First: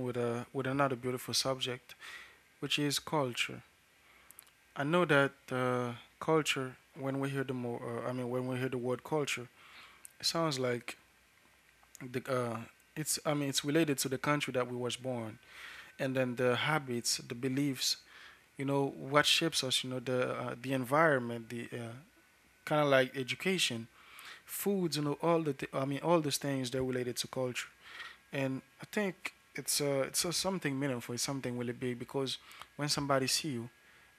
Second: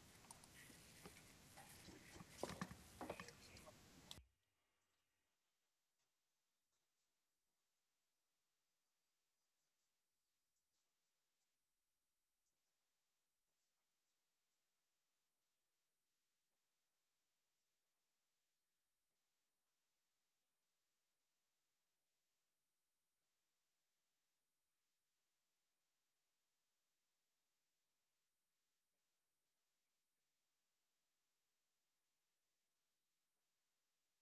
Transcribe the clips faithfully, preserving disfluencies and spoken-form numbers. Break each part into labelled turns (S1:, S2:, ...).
S1: with a with another beautiful subject, which is culture. I know that uh, Culture, when we hear the more, uh, I mean, when we hear the word culture, it sounds like the uh, it's I mean it's related to the country that we was born, and then the habits, the beliefs, you know, what shapes us, you know, the uh, the environment, the uh, kind of like education, foods, you know, all the th- I mean all those things they're related to culture. And I think it's uh, it's uh, something meaningful. It's something really big because when somebody see you,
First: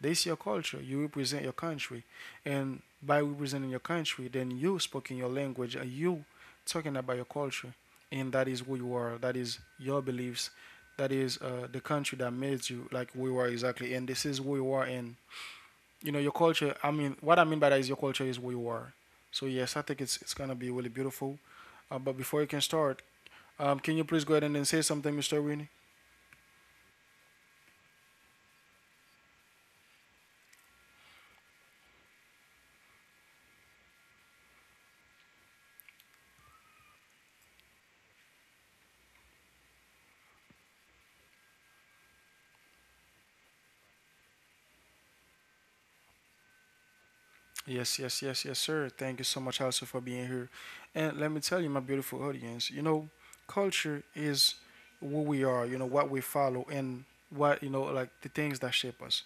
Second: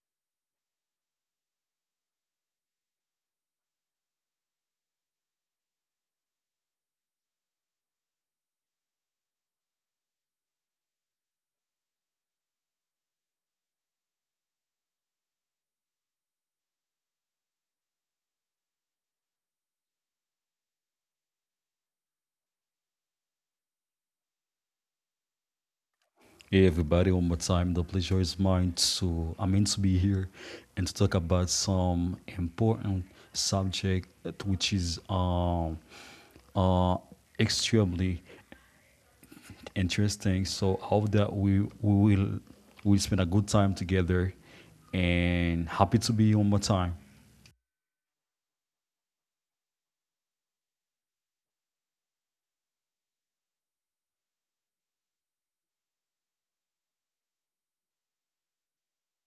S1: they see your culture. You represent your country, and by representing your country, then you spoke in your language. Are you talking about your culture? And that is who you are. That is your beliefs. That is uh, the country that made you like who you are exactly. And this is who you are. And you know your culture. I mean, what I mean by that is your culture is who you are. So yes, I think it's it's gonna be really beautiful. Uh, but before you can start, um, can you please go ahead and then say something, Mister Winnie?
S2: Hey everybody, one more time. The pleasure is mine to I mean to be here and to talk about some important subject that- which is um uh extremely interesting. So I hope that we we will we spend a good time together and happy to be here one more time.
S1: Yes, yes, yes, yes, sir. Thank you so much also for being here. And let me tell you, my beautiful audience, you know, culture is who we are, you know, what we follow and what, you know, like the things that shape us.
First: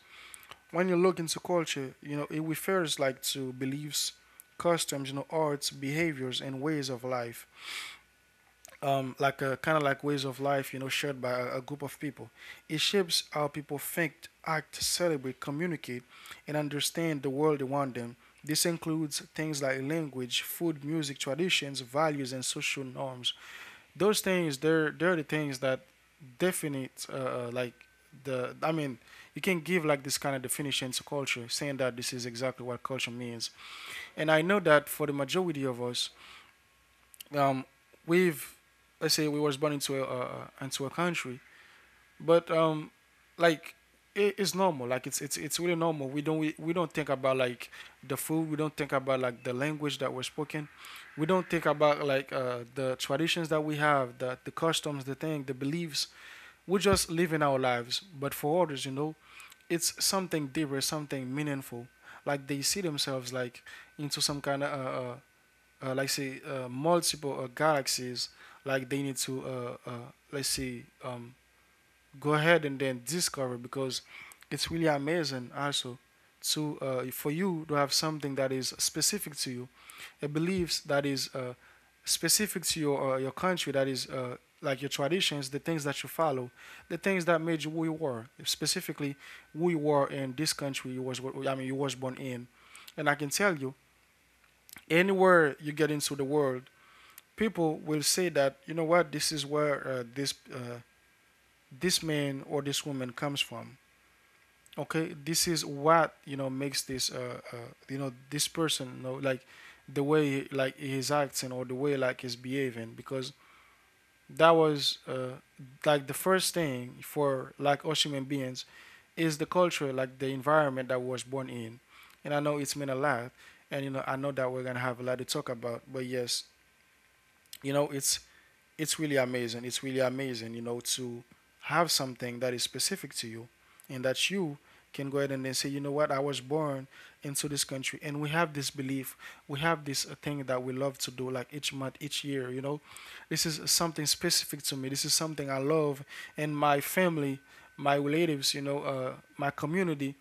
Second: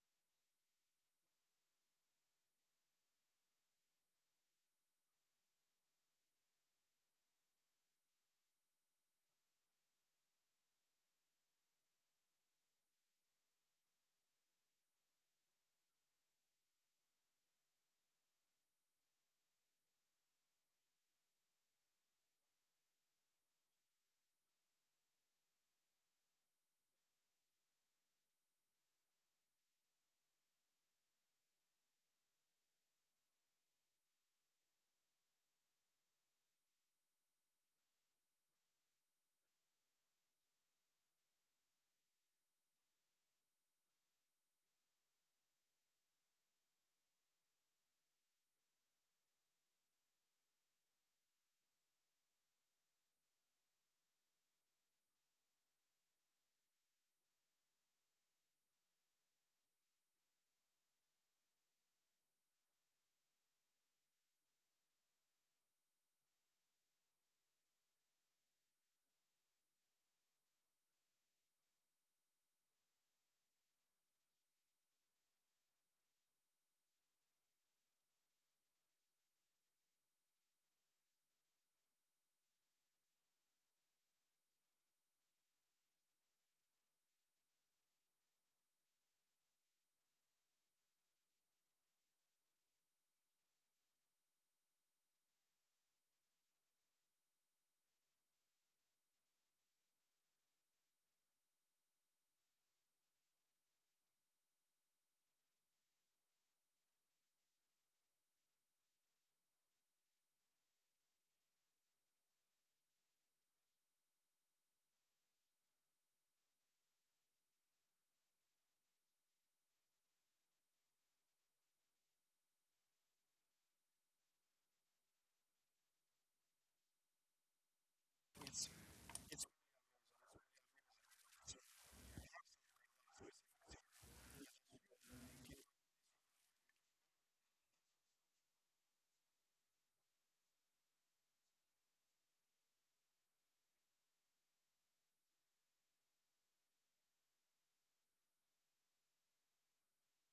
S1: When you look into culture, you know, it refers like to beliefs, customs, you know, arts, behaviors, and ways of life um, like a kind of like ways of life, you know, shared by a, a group of people. It shapes how people think, act, celebrate, communicate, and understand the world around them. This includes things like language, food, music, traditions, values, and social norms. Those things, they're they're the things that definite, uh, uh, like the. I mean, you can give like this kind of definition to culture, saying that this is exactly what culture means. And I know that for the majority of us, um, we've let's say we was born into a uh, into a country, but um, like it, it's normal. Like it's it's it's really normal. We don't we, we don't think about like the food. We don't think about like the language that we're spoken. We don't think about like uh, the traditions that we have, the the customs, the thing, the beliefs. We're just living our lives. But for others, you know, it's something deeper, something meaningful. Like they see themselves like into some kind of uh, uh, uh, like say uh, multiple uh, galaxies like they need to uh, uh, let's say um, go ahead and then discover because it's really amazing also to uh, for you to have something that is specific to you, a beliefs that is uh, specific to your uh, your country, that is uh, like your traditions, the things that you follow, the things that made you who you were specifically, who you were in this country you was, I mean you was born in. And I can tell you, anywhere you get into the world, people will say that, you know what, this is where uh, this uh, this man or this woman comes from. Okay, this is what, you know, makes this uh, uh you know, this person, you know, like the way like he's acting or the way like he's behaving, because that was uh like the first thing for like us human beings is the culture, like the environment that we was born in. And I know it's meant a lot, and you know I know that we're gonna have a lot to talk about. But yes, you know, it's it's really amazing. It's really amazing, you know, to have something that is specific to you and that you can go ahead and then say, you know what, I was born into this country and we have this belief, we have this uh, thing that we love to do like each month, each year, you know. This is something specific to me. This is something I love, and my family, my relatives, you know, uh, my community,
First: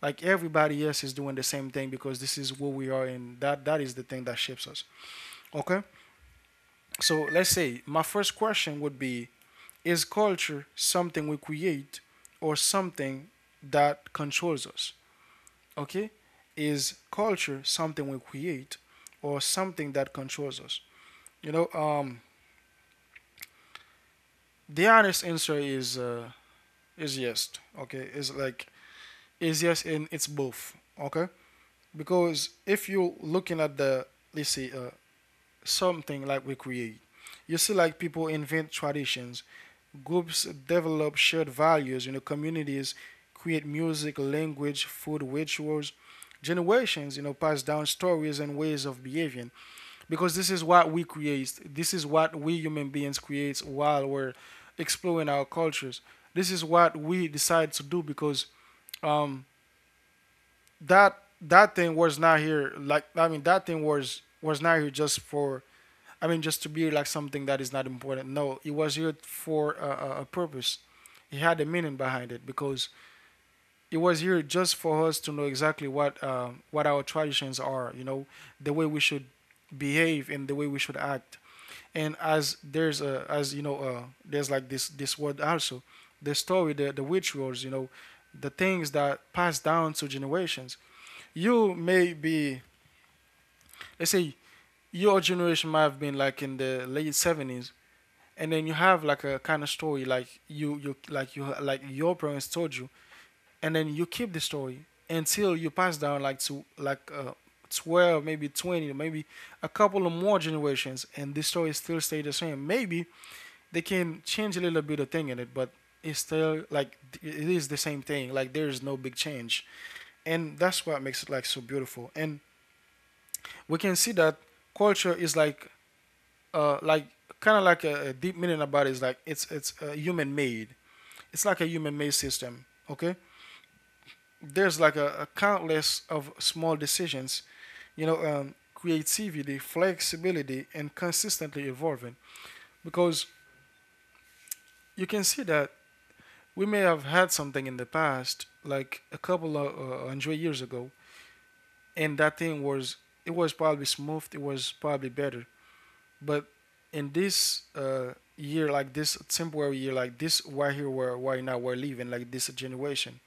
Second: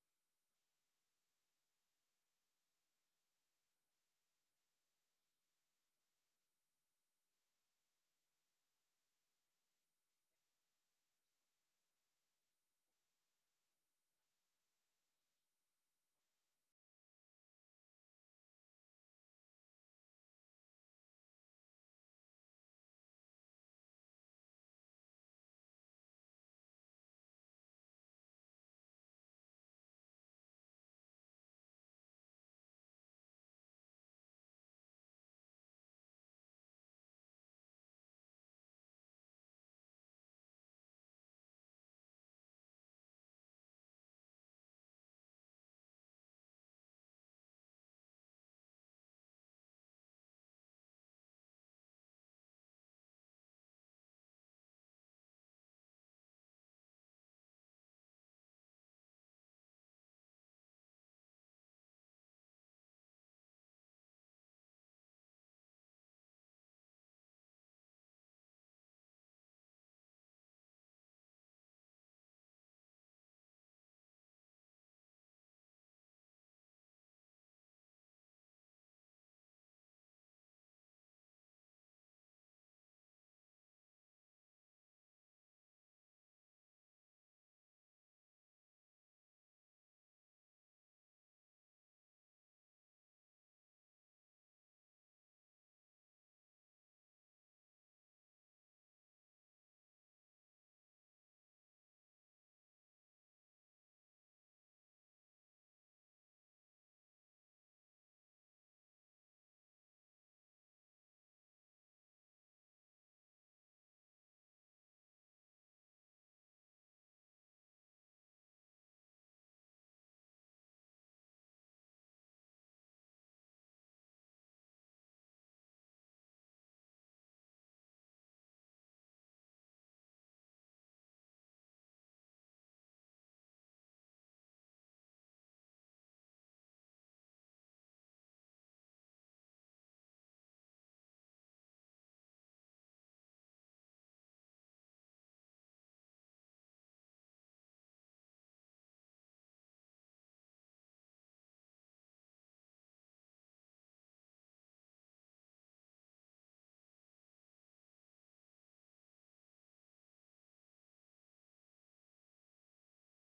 S1: like everybody else is doing the same thing because this is who we are, and that that is the thing that shapes us. Okay? So let's say my first question would be, is culture something we create or something that controls us? Okay? Is culture something we create or something that controls us? You know, um, the honest answer is uh, is yes. Okay, is like is yes, and it's both. Okay, because if you're looking at the, let's say uh, something like we create, you see like people invent traditions, groups develop shared values, you know, communities create music, language, food, rituals. Generations, you know, pass down stories and ways of behaving, because this is what we create. This is what we human beings create while we're exploring our cultures. This is what we decide to do because um, that that thing was not here. Like I mean, that thing was was not here just for, I mean, just to be like something that is not important. No, it was here for a, a- purpose. It had a meaning behind it because it was here just for us to know exactly what uh, what our traditions are. You know, the way we should behave and the way we should act. And as there's a, as you know, uh, there's like this this word also, the story, the the rituals. You know, the things that pass down to generations. You may be, let's say, your generation might have been like in the late seventies, and then you have like a kind of story like you you like you like your parents told you, and then you keep the story until you pass down like to like uh, twelve, maybe twenty, maybe a couple of more generations, and this story still stay the same. Maybe they can change a little bit of thing in it, but it's still like it is the same thing, like there is no big change. And that's what makes it like so beautiful. And we can see that culture is like uh, like kind of like a, a deep meaning about it, is like it's it's uh, human made. It's like a human made system. Okay, there's like a, a countless of small decisions, you know, um, creativity, flexibility, and consistently evolving. Because you can see that we may have had something in the past, like a couple of uh, hundred years ago, and that thing was, it was probably smooth, it was probably better. But in this uh, year, like this temporary year, like this why here, where why now we're living, like this generation,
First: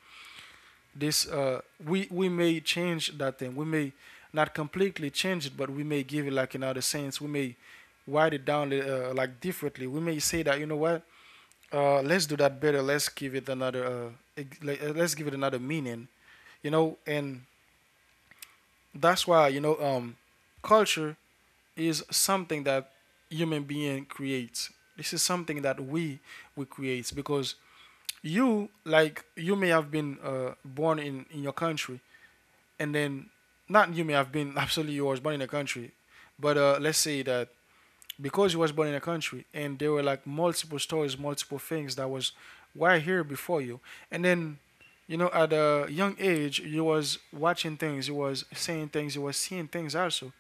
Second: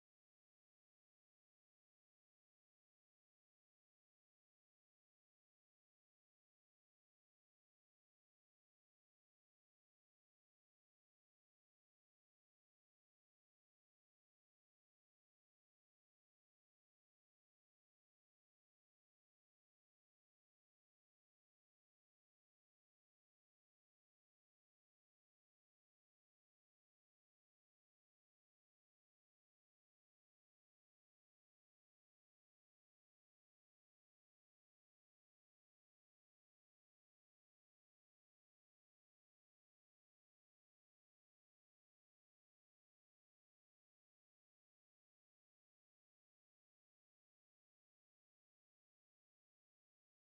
S1: this uh, we we may change that thing. We may not completely change it, but we may give it like another sense. We may write it down uh, like differently. We may say that, you know what, uh, let's do that better. Let's give it another. Uh, like, uh, let's give it another meaning. You know, and that's why, you know, um, culture is something that human being creates. This is something that we we create because you, like you may have been uh, born in in your country, and then not you may have been absolutely you was born in a country, but uh, let's say that because you was born in a country and there were like multiple stories, multiple things that was why here before you, and then you know at a young age you was watching things, you was saying things, you was seeing things also.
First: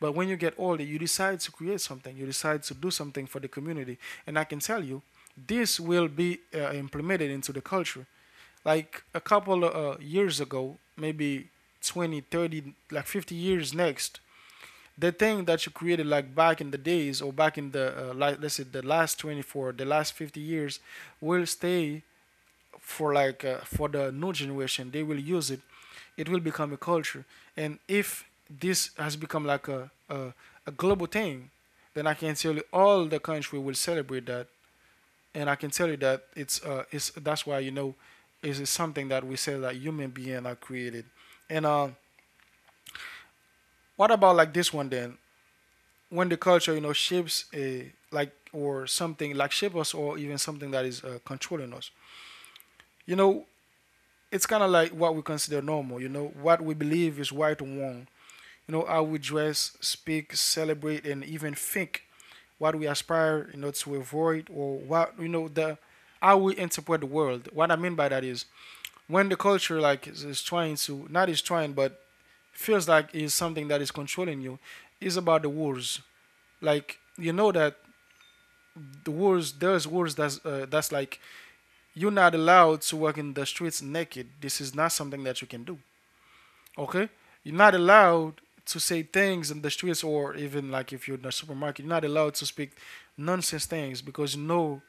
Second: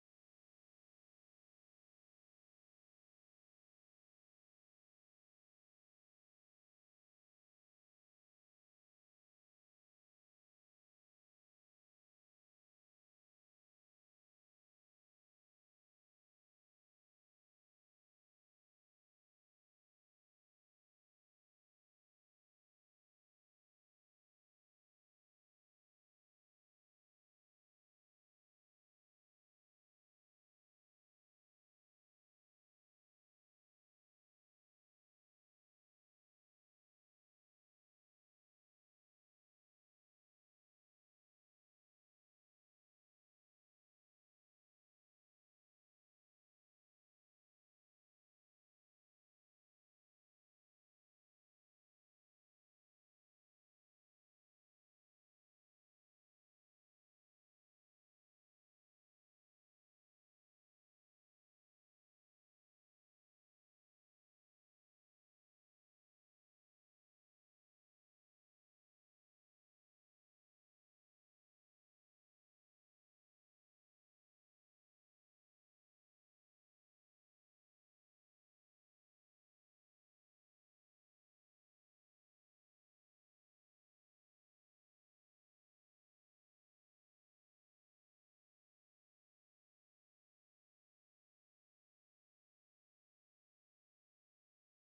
S1: But when you get older, you decide to create something, you decide to do something for the community. And I can tell you, this will be uh, implemented into the culture. Like a couple of uh, years ago, maybe twenty, thirty, like fifty years next, the thing that you created like back in the days or back in the, uh, like, let's say, the last twenty-four, the last fifty years, will stay for like uh, for the new generation. They will use it. It will become a culture. And if this has become like a, a, a global thing, then I can tell you all the country will celebrate that. And I can tell you that it's uh it's that's why, you know, is it something that we say that human being are created. And uh what about like this one then, when the culture, you know, shapes a like or something like shape us, or even something that is uh, controlling us, you know, it's kind of like what we consider normal, you know, what we believe is right and wrong. You know, how we dress, speak, celebrate, and even think, what we aspire, you know, to avoid, or what, you know, the how we interpret the world. What I mean by that is when the culture, like, is, is trying to, not is trying, but feels like is something that is controlling you, is about the wars. Like, you know that the wars there's wars that's uh, that's like you're not allowed to walk in the streets naked. This is not something that you can do. Okay, you're not allowed to say things in the streets, or even like if you're in a supermarket, you're not allowed to speak nonsense things, because you know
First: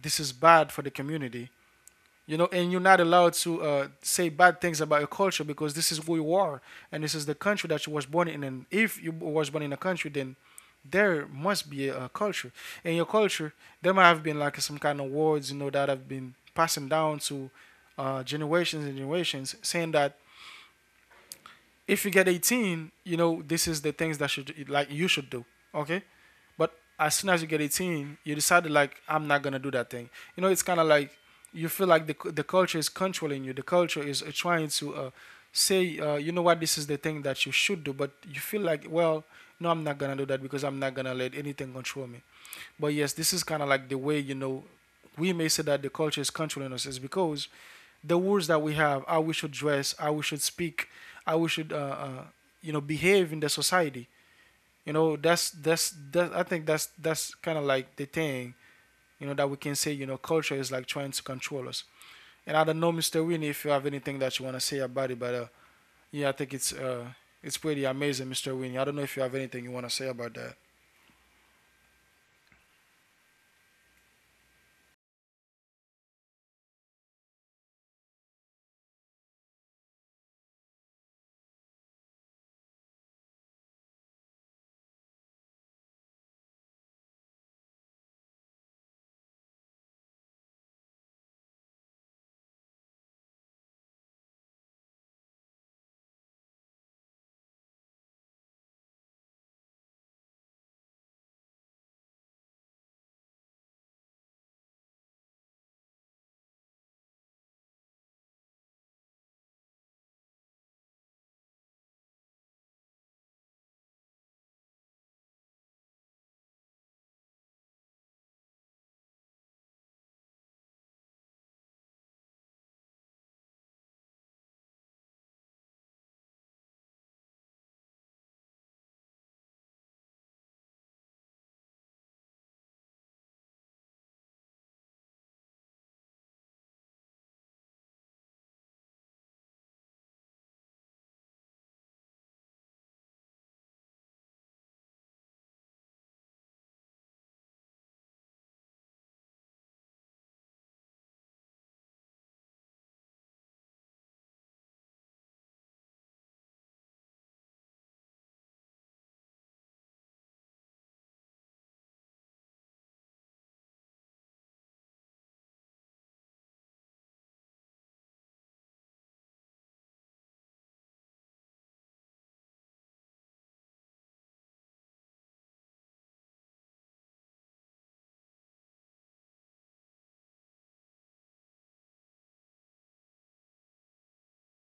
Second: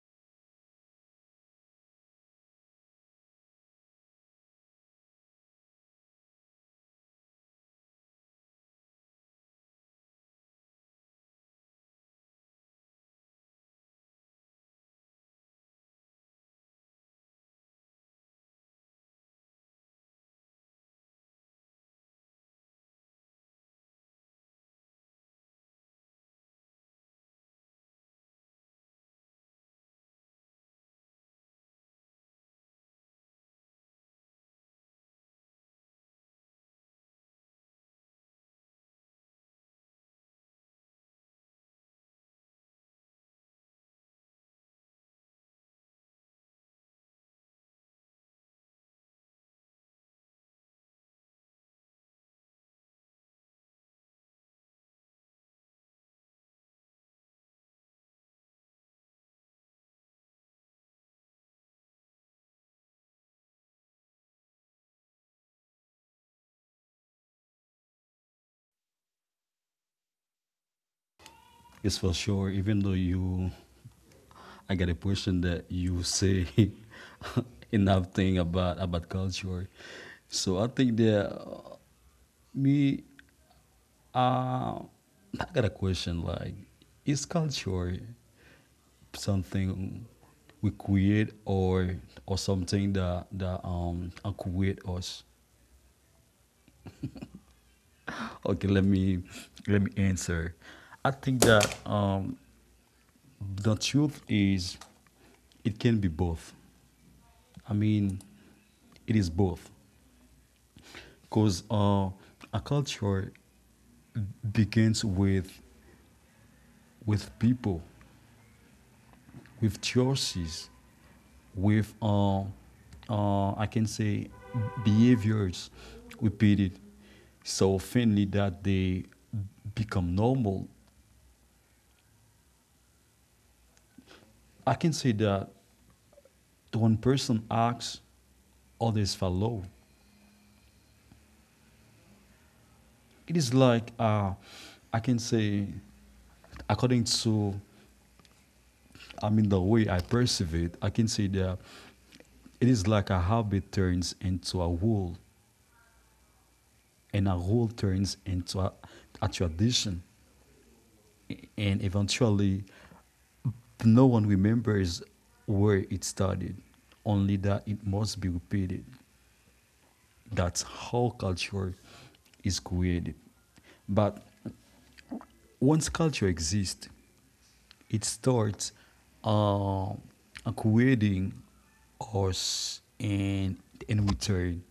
S1: this is bad for the community. You know, and you're not allowed to uh, say bad things about your culture, because this is who you are and this is the country that you was born in. And if you was born in a country, then there must be a, a culture. And your culture, there might have been like some kind of words, you know, that have been passing down to uh, generations and generations, saying that if you get eighteen, you know this is the things that should like you should do. Okay, but as soon as you get eighteen, you decided like I'm not gonna do that thing. You know, it's kind of like you feel like the the culture is controlling you. The culture is uh, trying to uh, say, uh, you know what, this is the thing that you should do, but you feel like, well, no, I'm not gonna do that because I'm not gonna let anything control me. But yes, this is kind of like the way you know we may say that the culture is controlling us, is because the words that we have, how we should dress, how we should speak, how we should, uh, uh, you know, behave in the society. You know, that's that's that. I think that's that's kind of like the thing. You know, that we can say. You know, culture is like trying to control us. And I don't know, mister Winnie, if you have anything that you want to say about it, but uh, yeah, I think it's uh, it's pretty amazing, mister Winnie. I don't know if you have anything you want to say about that.
S2: It's for sure, even though you I get a question that you say enough thing about about culture. So I think that me Uh, I got a question. Like, is culture something we create or or something that that um create us? Okay, let me let me answer. I think that um the truth is it can be both. I mean, it is both because uh, a culture begins with with people, with choices, with uh, uh, I can say behaviors repeated so finally that they become normal. I can say that one person acts, others follow. It is like uh, I can say, according to I mean, the way I perceive it, I can say that it is like a habit turns into a rule, and a rule turns into a, a tradition. And eventually no one remembers where it started, only that it must be repeated. That's how culture is created. But once culture exists, it starts uh, creating us and in return,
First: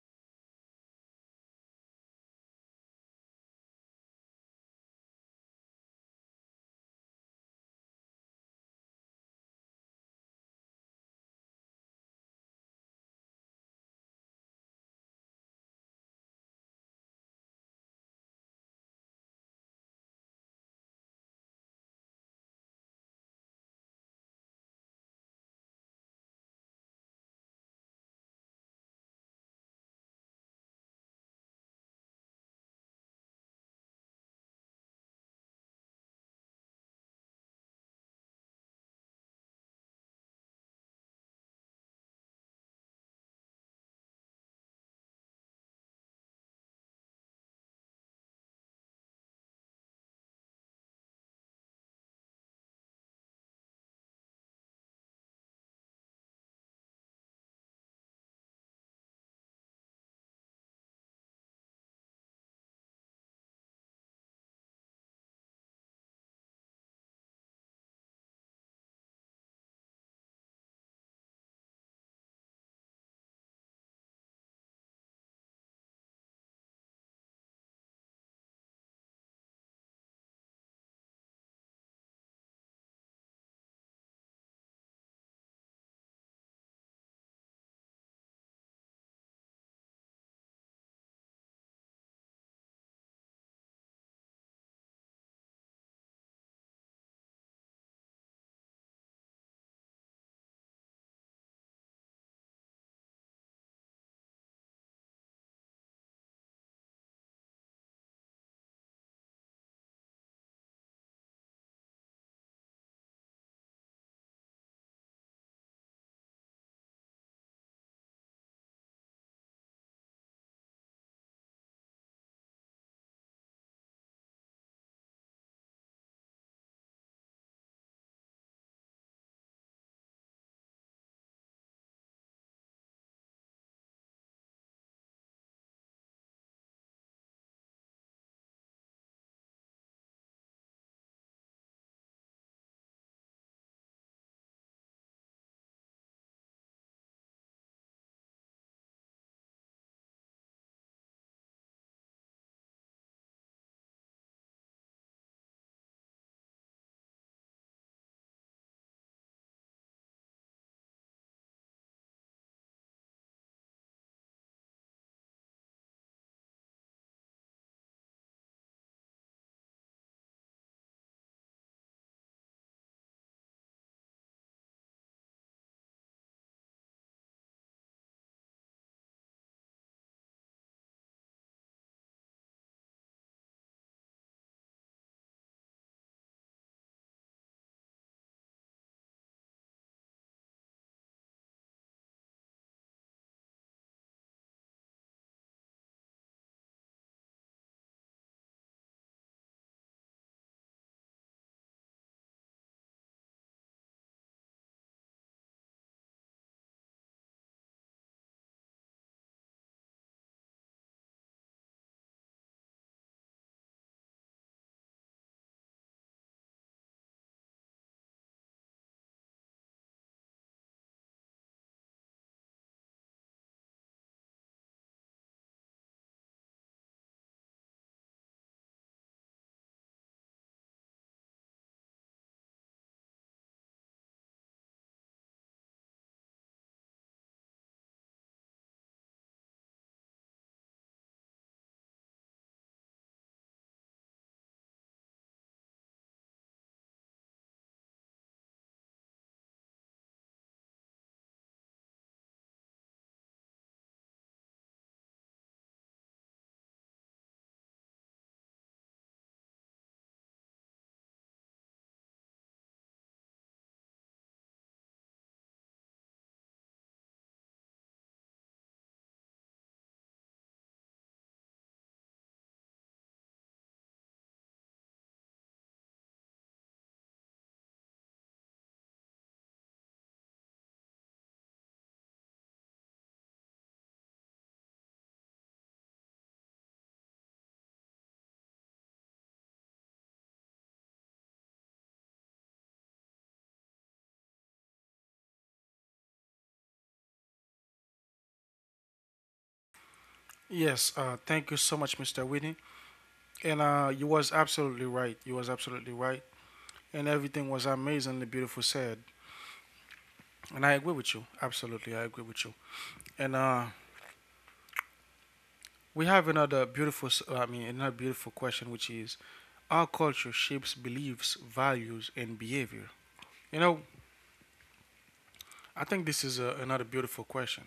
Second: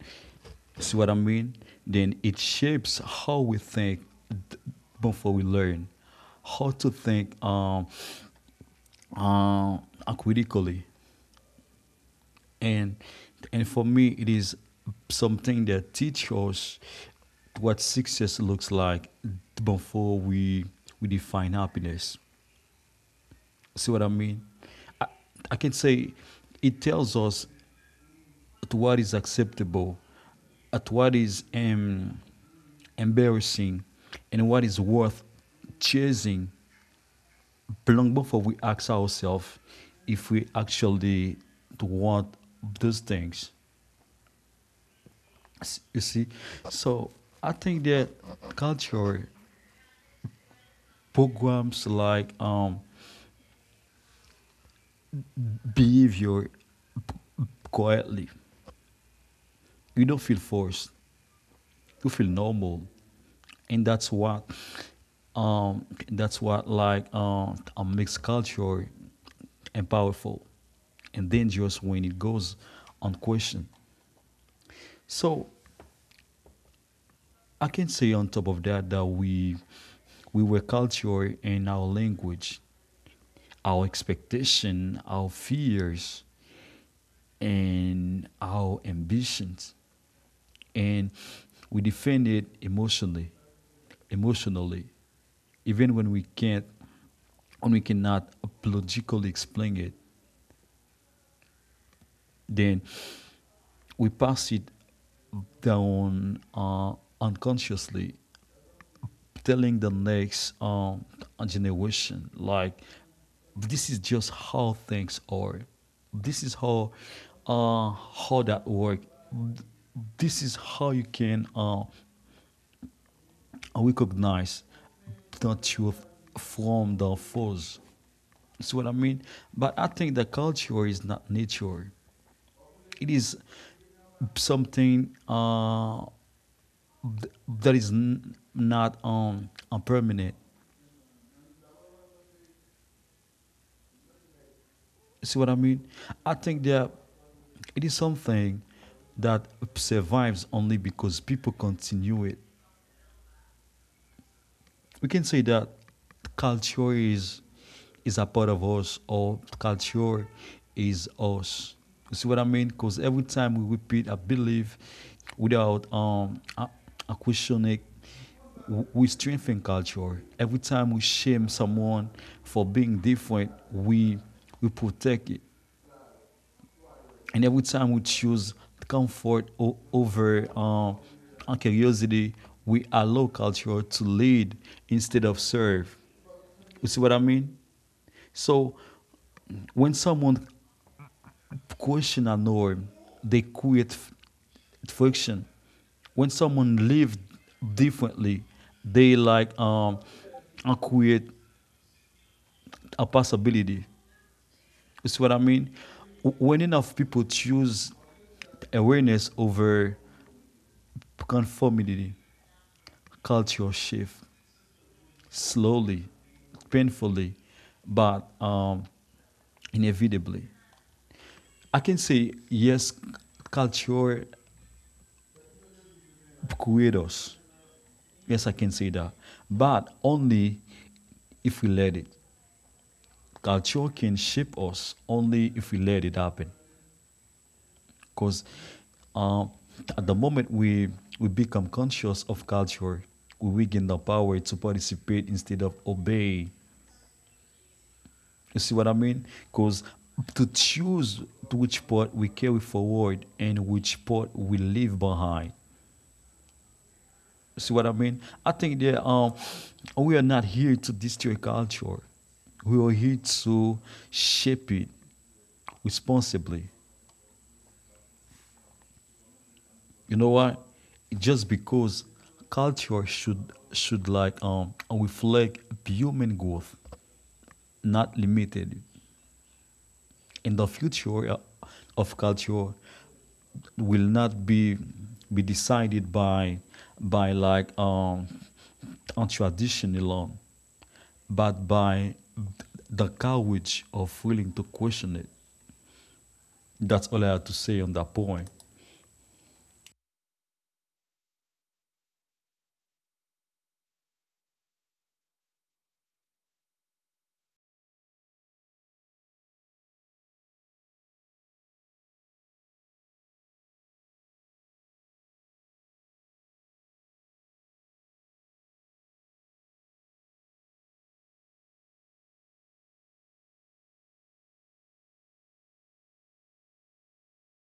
S2: see what I mean? Then it shapes how we think before we learn how to think um, uh, critically, and and for me, it is something that teaches us what success looks like before we we define happiness. See what I mean? I, I can say it tells us at what is acceptable, at what is um, embarrassing, and what is worth chasing long before we ask ourselves if we actually want those things. You see, so I think that culture programs like um, behavior quietly. You don't feel forced. You feel normal, and that's what um, that's what like um, a mixed culture and powerful and dangerous when it goes unquestioned. So I can say on top of that, that we we were cultured in our language, our expectation, our fears, and our ambitions, and we defend it emotionally, emotionally, even when we can't, when we cannot logically explain it. Then we pass it down uh, unconsciously, telling the next um, generation, like, this is just how things are, this is how uh, how that work, this is how you can uh, recognize the truth from the false. See what I mean? But I think the culture is not nature. It is something uh, that is n- not um, permanent. See what I mean? I think that it is something that survives only because people continue it. We can say that culture is is a part of us, or culture is us. You see what I mean? Because every time we repeat a belief without um a, a question, we strengthen culture. Every time we shame someone for being different, we we protect it. And every time we choose comfort over um, curiosity, we allow culture to lead instead of serve. You see what I mean? So when someone question a norm, they create friction. When someone lives differently, they like um, uh, create a possibility. You see what I mean? When enough people choose awareness over conformity, culture shift slowly, painfully, but um, inevitably. I can say yes, culture creates us. Yes, I can say that, but only if we let it. Culture can shape us only if we let it happen. Because um, at the moment we we become conscious of culture, we weaken the power to participate instead of obey. You see what I mean? Because to choose to which part we carry forward and which part we leave behind. You see what I mean? I think that um, we are not here to destroy culture. We are here to shape it responsibly. You know what? Just because culture should should like um reflect human growth, not limited. In the future uh, of culture will not be be decided by by like um on tradition alone, but by the courage of willing to question it. That's all I have to say on that point.
S1: Yes, uh, thank you so much, mister Winnie. And uh, you was absolutely right. You was absolutely right, and everything was amazingly beautiful said. And I agree with you. Absolutely, I agree with you. And uh, we have another beautiful, s- I mean, another beautiful question, which is our culture shapes beliefs, values, and behavior. You know, I think this is a, another beautiful question.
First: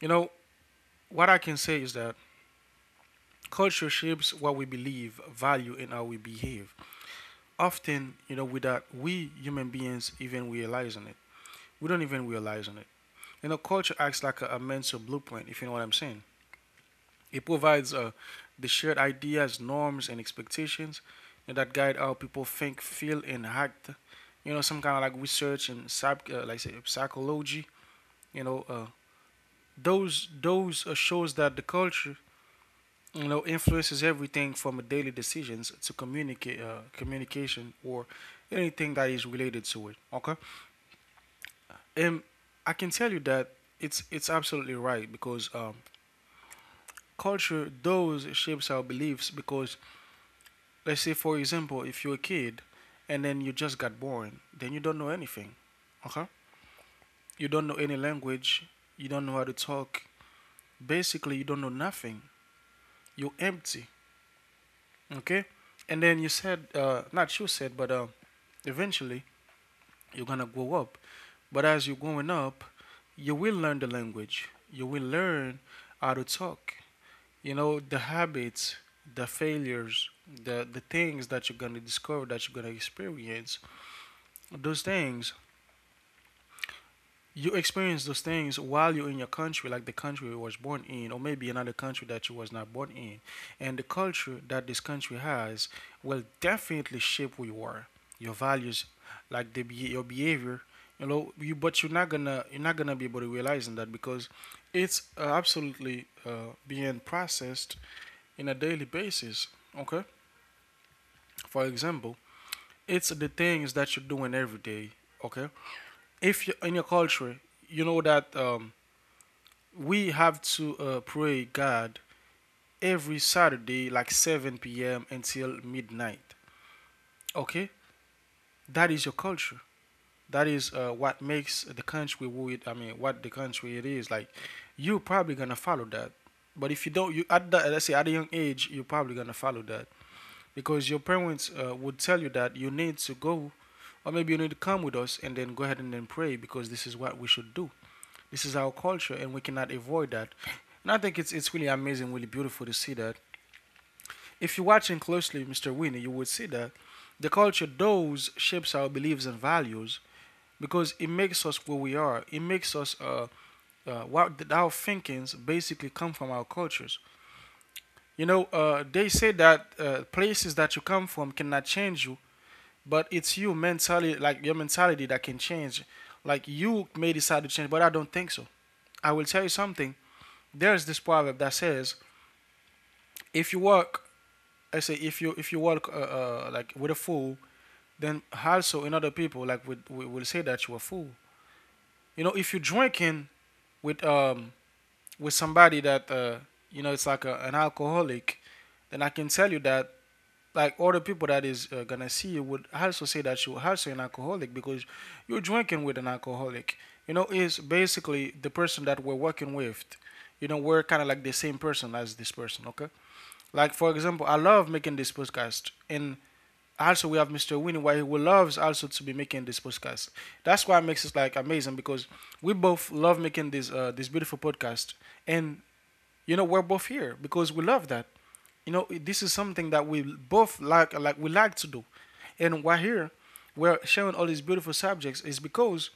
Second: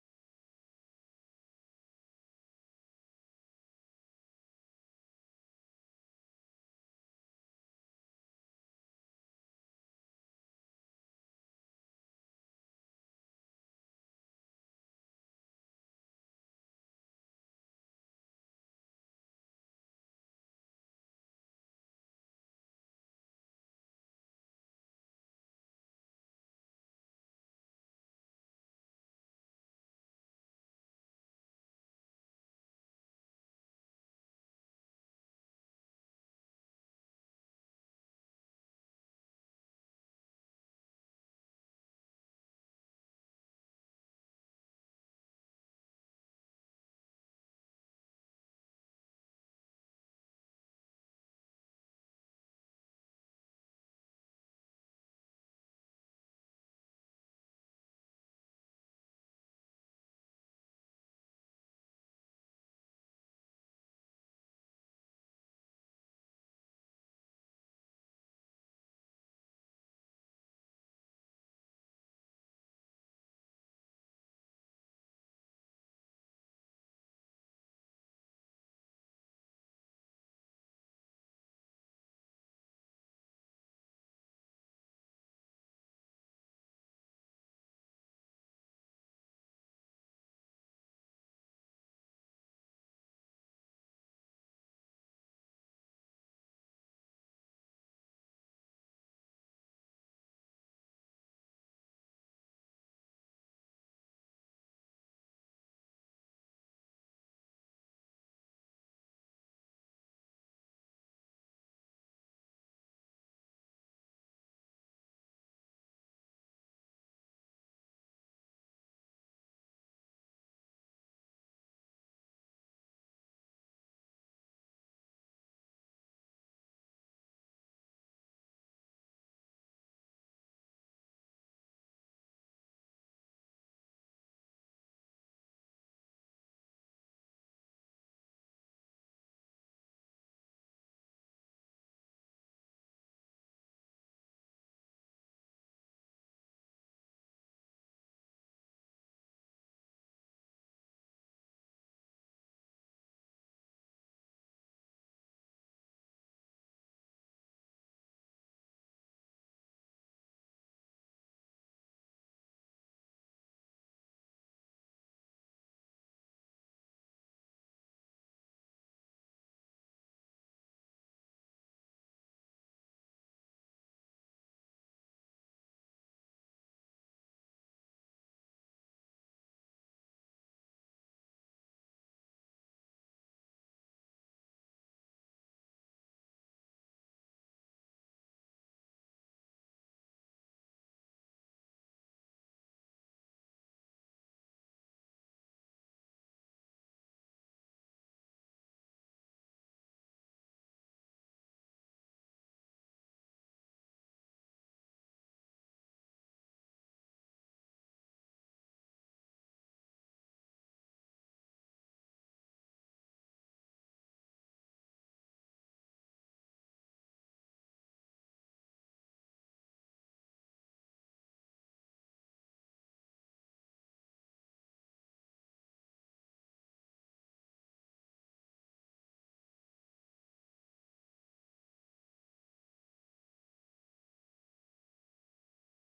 S1: You know, what I can say is that culture shapes what we believe, value, and how we behave. Often, you know, without we human beings even realizing it, we don't even realize on it. You know, culture acts like a, a mental blueprint, if you know what I'm saying. It provides uh, the shared ideas, norms, and expectations, you know, that guide how people think, feel, and act. You know, some kind of like research and psych, uh, like say psychology. You know, uh, those those uh, shows that the culture you know influences everything from daily decisions to communicate uh, communication or anything that is related to it. Okay, and I can tell you that it's it's absolutely right because um, culture those shapes our beliefs because, let's say, for example, if you're a kid and then you just got born, then you don't know anything. Okay? You don't know any language. You don't know how to talk. Basically, you don't know nothing. You're empty. Okay? And then you said, uh, not you said, but uh, eventually you're going to grow up. But as you're growing up, you will learn the language. You will learn how to talk. You know, the habits, the failures, the, the things that you're going to discover, that you're going to experience, those things. You experience those things while you're in your country, like the country you was born in, or maybe another country that you was not born in. And the culture that this country has will definitely shape who you are, your values, like the be- your behavior. You know you, but you're not gonna you're not gonna be able to realize in that, because it's uh, absolutely uh, being processed in a daily basis. Okay, for example, it's the things that you're doing every day. Okay, if you're in your culture, you know that um, we have to uh, pray God every Saturday, like seven p m until midnight. Okay, that is your culture. That is uh, what makes the country what it, I mean, what the country it is. Like, you're probably gonna follow that. But if you don't, you at the, let's say at a young age, you're probably gonna follow that, because your parents uh, would tell you that you need to go, or maybe you need to come with us and then go ahead and then pray, because this is what we should do. This is our culture, and we cannot avoid that. And I think it's it's really amazing, really beautiful to see that. If you're watching closely, mister Winnie, you would see that the culture does shapes our beliefs and values, because it makes us where we are. It makes us uh, uh, what our thinkings basically come from our cultures. You know, uh, they say that uh, places that you come from cannot change you, but it's you mentally, like your mentality, that can change. Like you may decide to change, but I don't think so. I will tell you something. There's this proverb that says, if you work, I say if you if you work uh, uh, like with a fool, then also in other people like we we will say that you're a fool. You know, if you're drinking with um with somebody that uh you know it's like a, an alcoholic, then I can tell you that like other people that is uh, gonna see you would also say that you're also an alcoholic, because you're drinking with an alcoholic. You know, is basically the person that we're working with. You know, we're kind of like the same person as this person. Okay, like for example, I love making this podcast, and also we have mister Winnie, why who loves also to be making this podcast. That's why it makes it like amazing, because we both love making this uh, this beautiful podcast, and you know we're both here because we love that. You know this is something that we both like like we like to do, and why here we're sharing all these beautiful subjects is because,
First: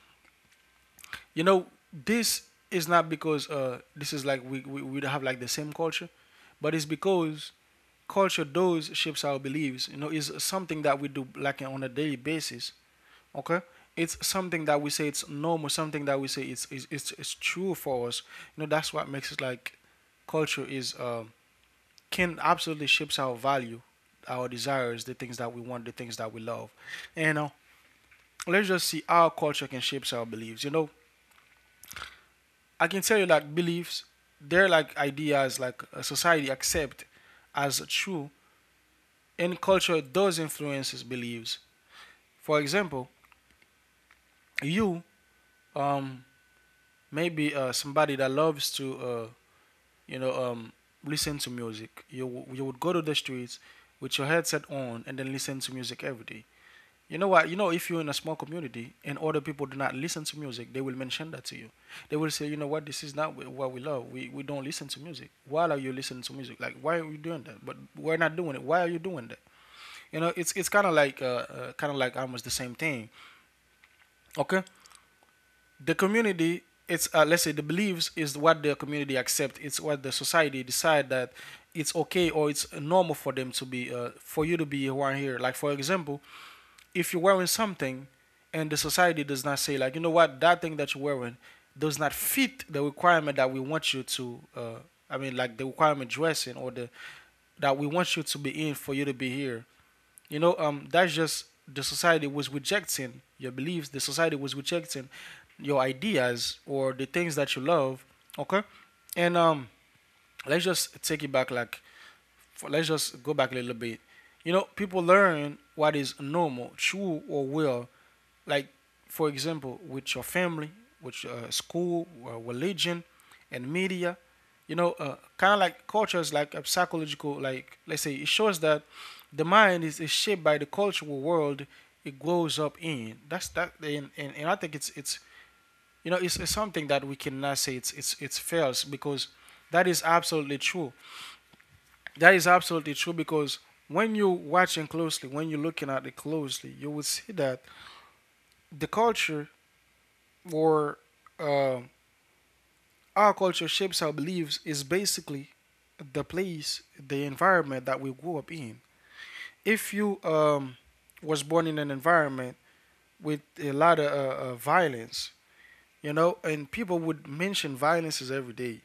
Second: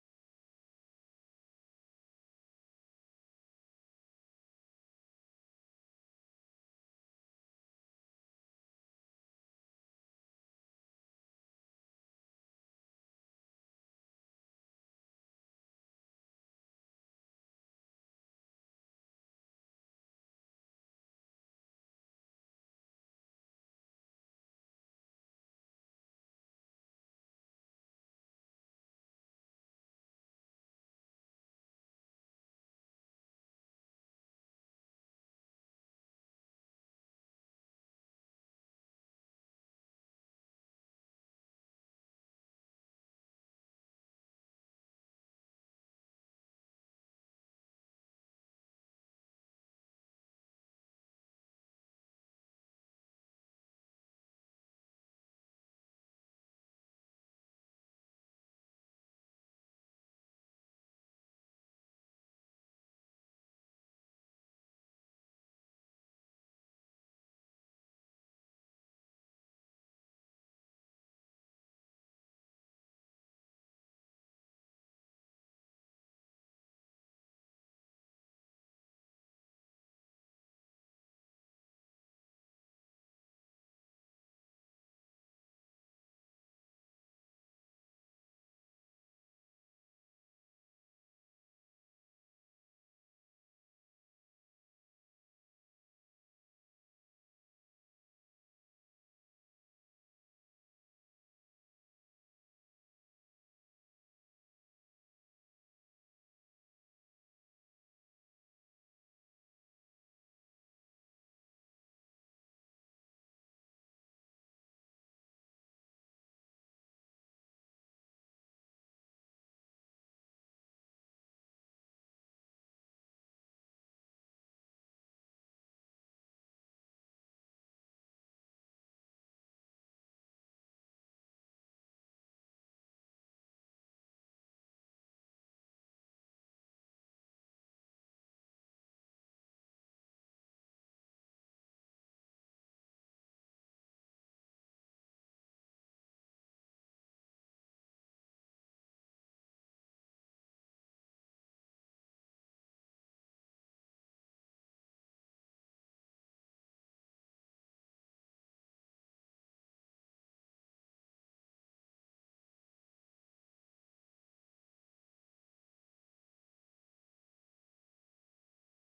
S1: you know, this is not because uh, this is like we, we we have like the same culture, but it's because culture does shapes our beliefs. You know, is something that we do like on a daily basis. Okay, it's something that we say it's normal, something that we say it's it's, it's, it's true for us. You know, that's what makes it like culture is uh, can absolutely shapes our value, our desires, the things that we want, the things that we love. And uh, let's just see how culture can shapes our beliefs. You know, I can tell you that beliefs, they're like ideas like a society accept as true, and culture does influences beliefs. For example, you um maybe uh, somebody that loves to uh you know um listen to music. You you would go to the streets with your headset on and then listen to music every day. You know what? You know if you're in a small community and other people do not listen to music, they will mention that to you. They will say, you know what, this is not what we love. We we don't listen to music. Why are you listening to music? Like why are you doing that? But we're not doing it. Why are you doing that? You know, it's it's kind of like uh, uh kind of like almost the same thing. Okay, the community, it's uh, let's say the beliefs is what the community accept, it's what the society decide that it's okay or it's normal for them to be uh, for you to be one here. Like for example, if you're wearing something and the society does not say like, you know what, that thing that you're wearing does not fit the requirement that we want you to uh, I mean like the requirement dressing or the that we want you to be in for you to be here. You know, um, that's just the society was rejecting your beliefs. The society was rejecting your ideas or the things that you love. Okay, and um, let's just take it back. Like, f let's just go back a little bit. You know, people learn what is normal, true, or real, like for example with your family, with uh, school, uh, religion, and media. You know, uh, kind of like culture is like a psychological, like let's say it shows that the mind is, is shaped by the cultural world it grows up in. That's that, and, and, and I think it's it's you know it's, it's something that we cannot say it's it's it's false, because that is absolutely true. That is absolutely true, because when you're watching closely, when you're looking at it closely, you will see that the culture, or uh, our culture shapes our beliefs, is basically the place, the environment that we grew up in. If you um, was born in an environment with a lot of uh, uh, violence, you know, and people would mention violences every day,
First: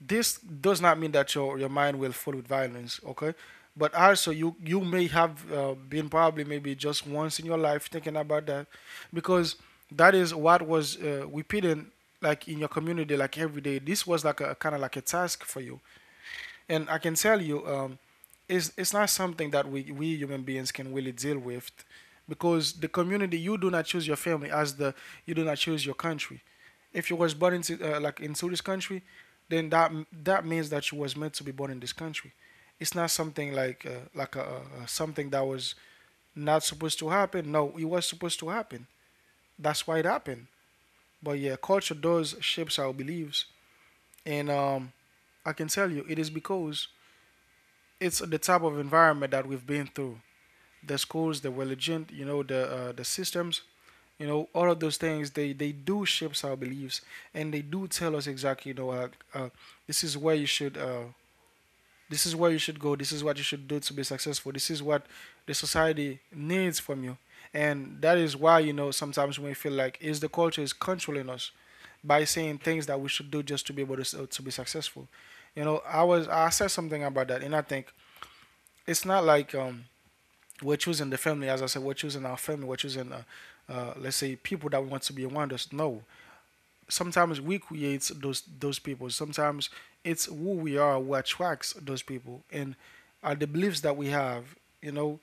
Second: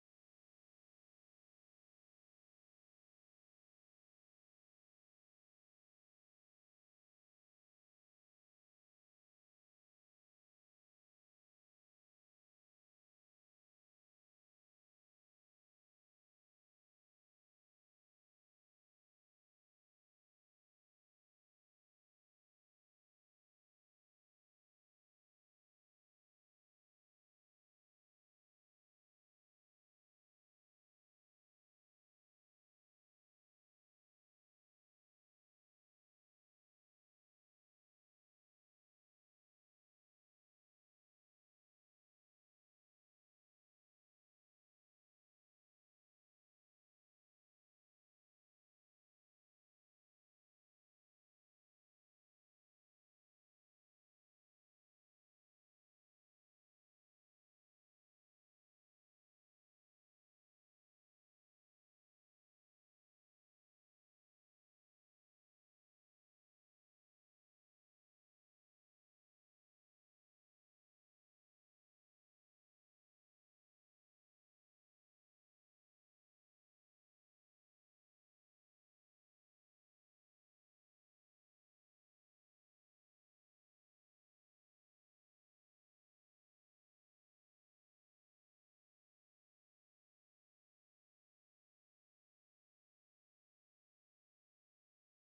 S1: this does not mean that your, your mind will full with violence, okay. But also you you may have uh, been probably maybe just once in your life thinking about that, because that is what was uh, repeated, like in your community, like every day. This was like a kind of like a task for you. And I can tell you um, it's, it's not something that we, we human beings can really deal with, because the community, you do not choose your family as the, you do not choose your country. If you was born into uh, like into this country, then that, that means that you was meant to be born in this country. It's not something like uh, like a, a, a something that was not supposed to happen. No, it was supposed to happen. That's why it happened. But yeah, culture does shapes our beliefs, and um, I can tell you it is because it's the type of environment that we've been through. The schools, the religion, you know, the uh, the systems. You know, all of those things, they they do shape our beliefs, and they do tell us exactly, you know, uh, uh, this is where you should, uh, this is where you should go. This is what you should do to be successful. This is what the society needs from you, and that is why, you know, sometimes we feel like is the culture is controlling us by saying things that we should do just to be able to uh, to be successful. You know, I was I said something about that, and I think it's not like um we're choosing the family. As I said, we're choosing our family, we're choosing, uh, uh, let's say, people that we want to be around us. No, sometimes we create those those people. Sometimes it's who we are who attracts those people, and are the beliefs that we have. You know,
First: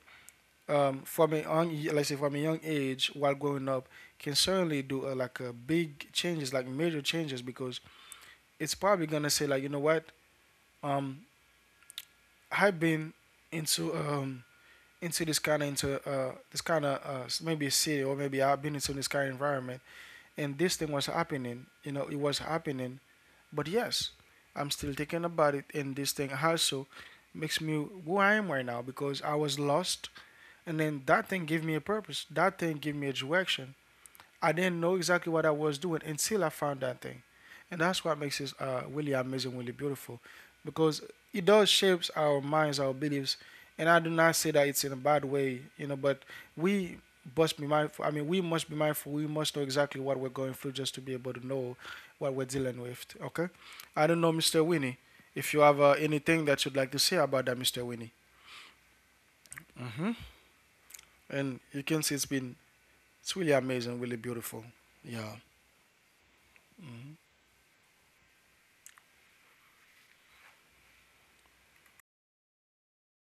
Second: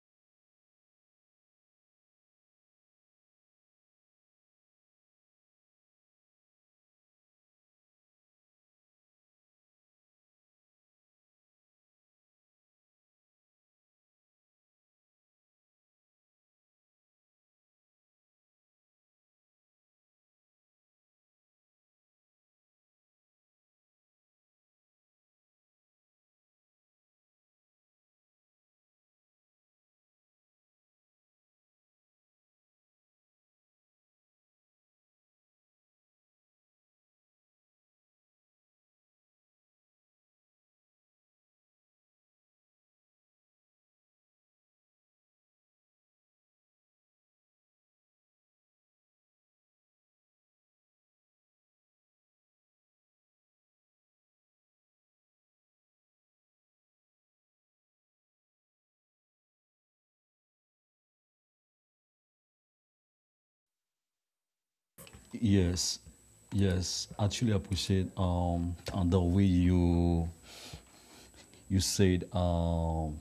S1: um, from a young, let's say from a young age, while growing up, can certainly do uh, like uh, big changes, like major changes, because it's probably gonna say like, you know what, um, I've been into um, into this kind of, into uh this kind of uh maybe a city, or maybe I've been into this kind of environment, and this thing was happening, you know, it was happening. But yes, I'm still thinking about it, and this thing also makes me who I am right now, because I was lost, and then that thing gave me a purpose, that thing gave me a direction. I didn't know exactly what I was doing until I found that thing, and that's what makes it uh, really amazing, really beautiful, because it does shapes our minds, our beliefs, and I do not say that it's in a bad way, you know. But we must be mindful. I mean, we must be mindful. We must know exactly what we're going through just to be able to know what we're dealing with. Okay, I don't know, mister Winnie, if you have uh, anything that you'd like to say about that, mister Winnie. Hmm. And you can see it's been, it's really amazing, really beautiful. Yeah.
S2: Yes, yes. Actually, I appreciate um on the way you you said um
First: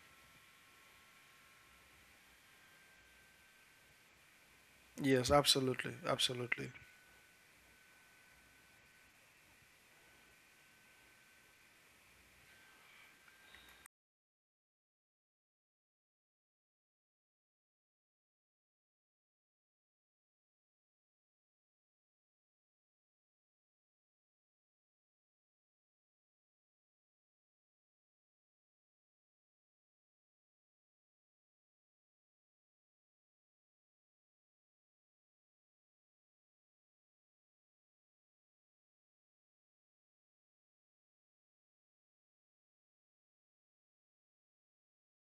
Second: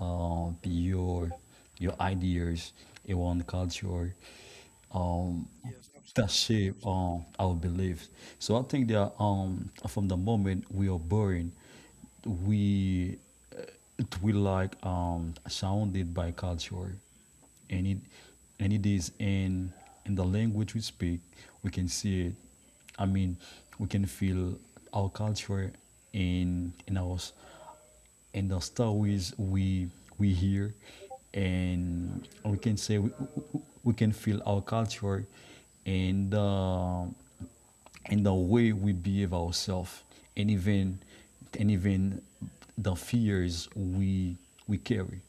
S2: um your your ideas around culture
S1: Yes, absolutely.
S2: that
S1: Absolutely.
S2: shape um, our beliefs. So I think that um, from the moment we are born, we it will like um sounded by culture, and it and it is in in the language we speak. We can see it. I mean, we can feel our culture in in our s- in the stories we we hear. And we can say we, we we can feel our culture, and uh, in the way we behave ourselves, and even and even the fears we we carry.